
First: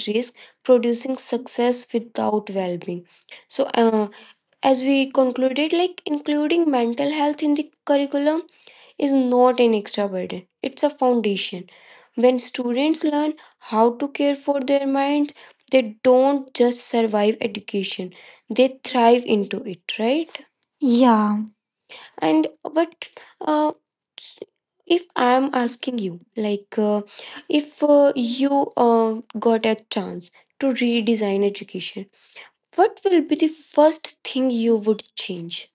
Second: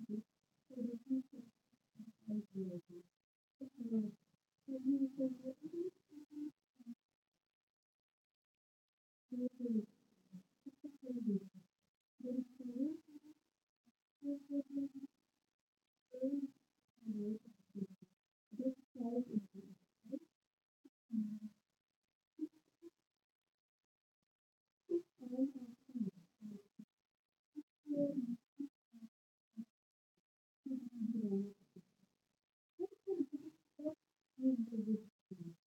Speaker 1: produces success. So, uh, as we concluded, like including mental health in the curriculum is not an extra burden, it's a foundation. When students learn how to care for their minds, they don't just survive education, they thrive into it, right? Yeah. And but uh, I'm asking. Like, uh, if uh, you uh, got a chance to redesign education, what first thing you
Speaker 2: you.
Speaker 1: would change?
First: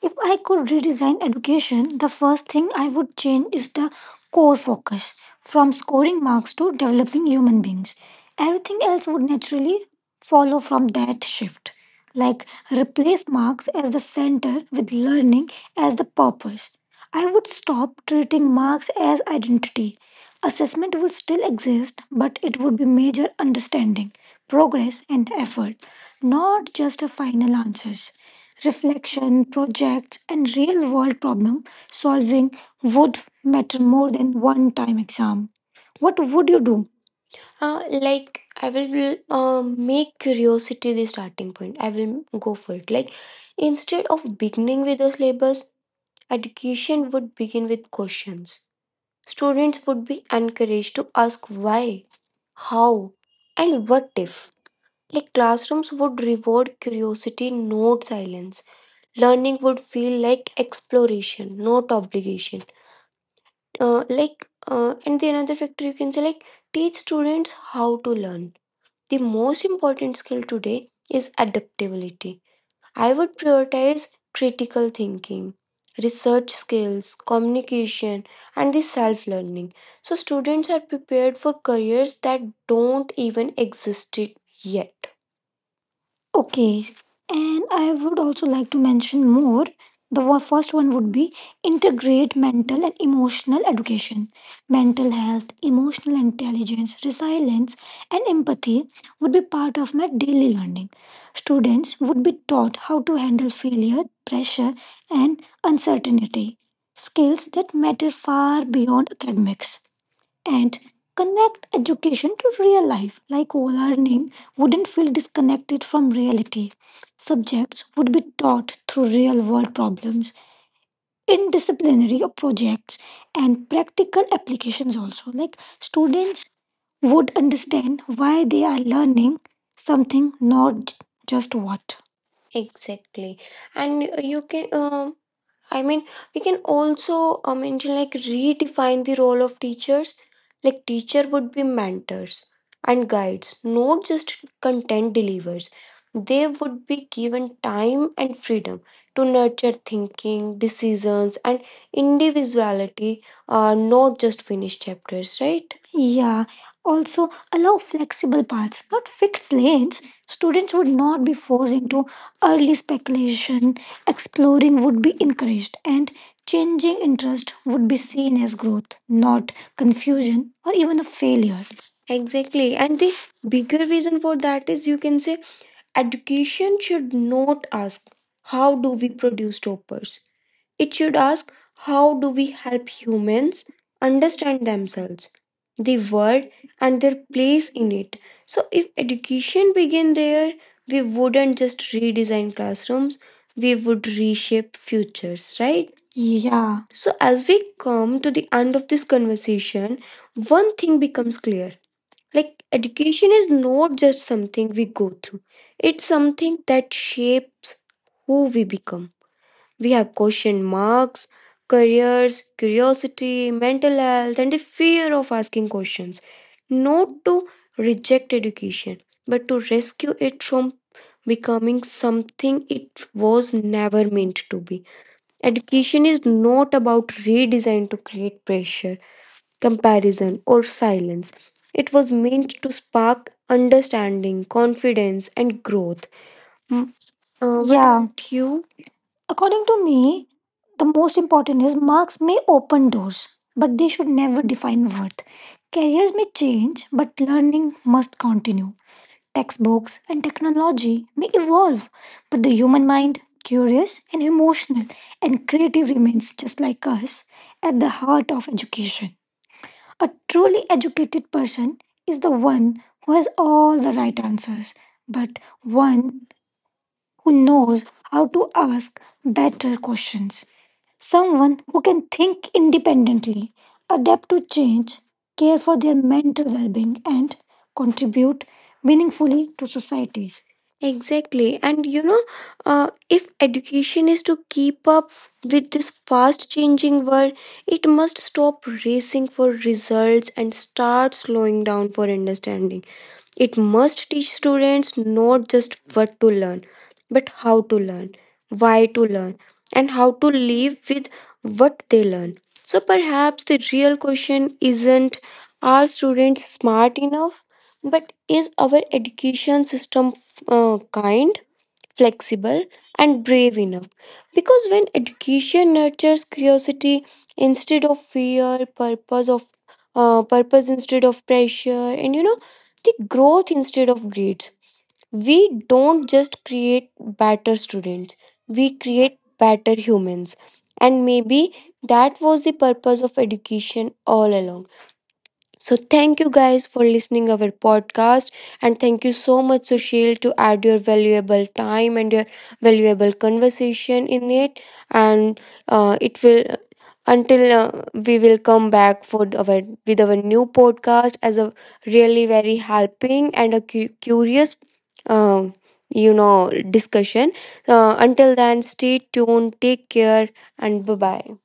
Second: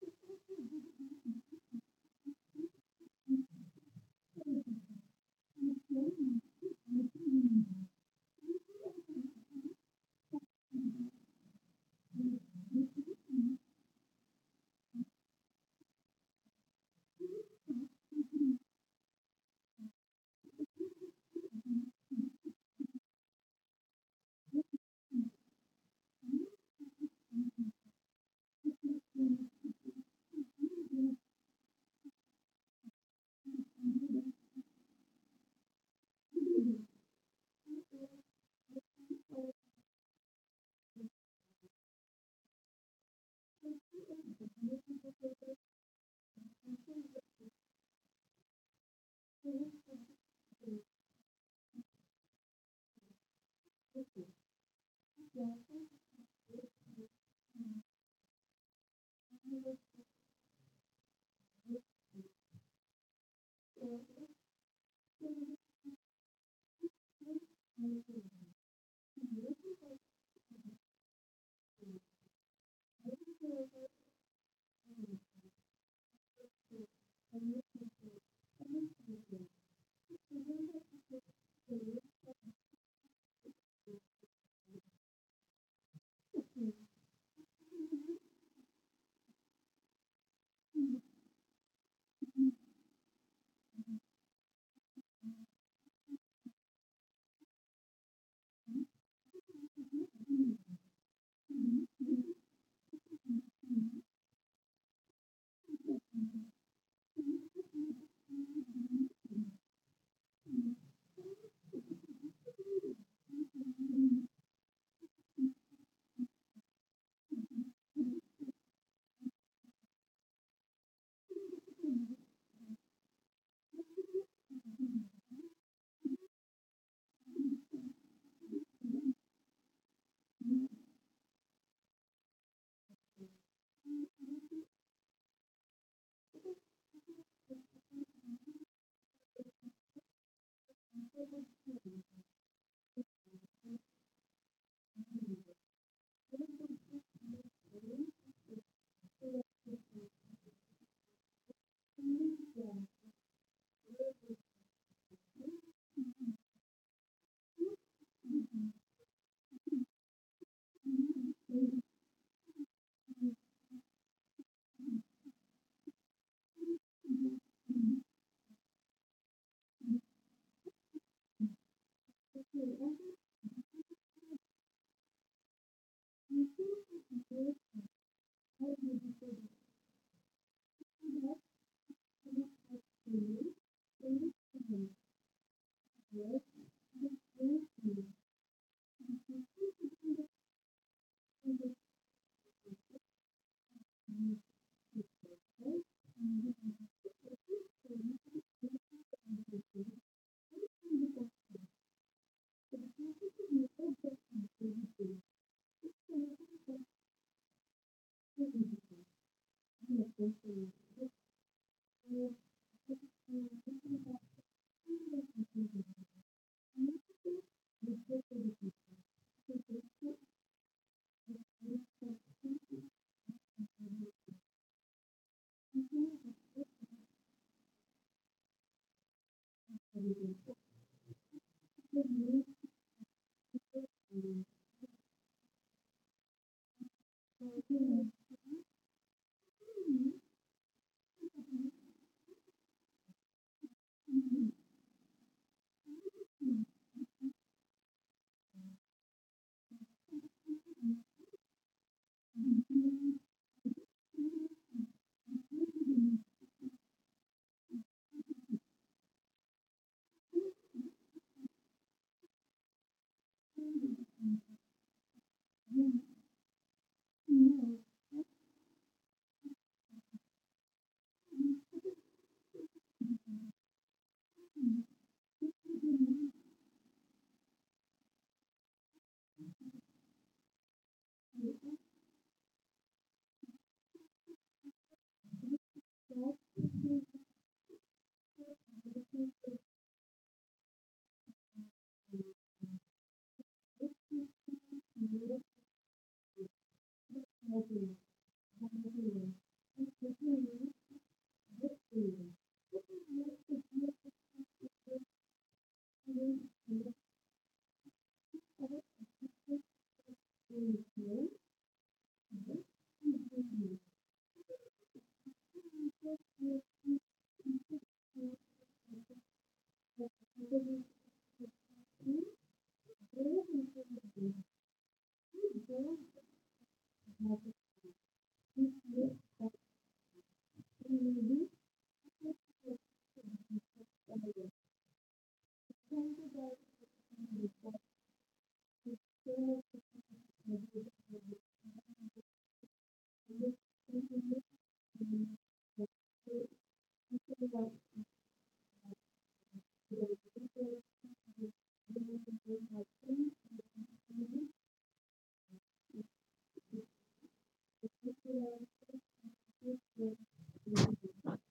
Speaker 1: If I could redesign education, the first thing I would change is the core focus from strengths to depth. Everything else would naturally follow from that shift. Replace marks as the center with learning as the purpose. I would stop marks as identity. Assessment would still exist. But it would be major understanding, progress, and effort, not just a final answers. Projects and real world problem solving would matter than one time exam. What would you do? Uh, like I will uh, make curiosity the starting point. I will go for it. Like instead of beginning with the syllabus, education would begin with questions students would be encouraged to ask why, how, and what if. Like classrooms would reward curiosity, not silence. Learning would feel like exploration, not obligation. Uh, like, uh, and the another factor you can say, like, teach students how to learn. The most important skill today is adaptability I would prioritize critical thinking, research skills, communication, and the self learning. So students are prepared for careers that don't even exist yet. Okay, and I would also like to mention more. The wa- first one would be integrate mental and emotional education. Mental health, emotional intelligence, resilience, and empathy would be part of my daily learning. Students taught how to handle failure, pressure, and uncertainty. Skills that matter far beyond academics. Connect education to real life. Like Ola, wouldn't feel disconnected from reality. Subject taught through real world problems, interdisciplinary projects, and practice. So, like students would understand why they are learning something, not j- just what. Exactly, and you can. um I mean, we can also uh, mention like redefine the role of teachers. Like teacher would be mentors and guides, not just content delivers. They would be given time and freedom to nurture thinking, decisions, and individuality, uh, not just finished chapters, right? Yeah, also allow flexible paths, not fixed lanes. Students would not be forced into early speculation Exploring would be encouraged and changing into seen as growth, not confusion or even a failure. Exactly. And the bigger reason for that is you can say education should not ask how do we reduce stoppers. It should ask how do we help humans understand themselves, the world and their so if education began there, we wouldn't just redesign classrooms, we would reshape futures, right? Yeah. So, as we come to the end of this conversation, one thing becomes clear like, education is not just, it's something that shapes who we become. We have question marks, careers, curiosity, mental health, and the fear of questions. Not to reject education, but to rescue it from becoming something it was never meant to be. Education is not about redesign to create pressure, comparison, or silence. It was spark understanding, confidence, and growth. M- Uh, what Yeah. about you? According to me, the most important is marks may open doors, but they should never define worth. Careers may change, but learning must continue. Textbooks and technology may evolve, curious, and emotional, and creative remains, just like us, at the heart of education. A truly educated person is the one who has all the right answers, but how to ask better questions. Someone who can think independently, adapt to change, care for mental well being, and contribute meaningfully to societies. Exactly. And you know, uh, if education is to keep up this fast changing world, it must stop racing for results and start slowing down for understanding. It must teach students not just what to learn, how to learn, why to and how to live with what they learn. So perhaps the real question isn't are students smart enough, but is our education system f- uh, kind, flexible, and brave enough? Because when education nurtures curiosity instead of fear, purpose of uh, purpose instead of pressure, and you know the growth instead of greed, we don't just create better students, better humans. Maybe that was the purpose of education all along. So thank you guys for listening our podcast and thank you so much Sushil to add your valuable time and your valuable conversation in it and uh, it will
Speaker 2: Thank
Speaker 1: until uh,
Speaker 2: you.
Speaker 1: we will come back for the- our with our new podcast as a really very helping and a cu- curious uh, you know discussion uh, until then stay tuned take care bye bye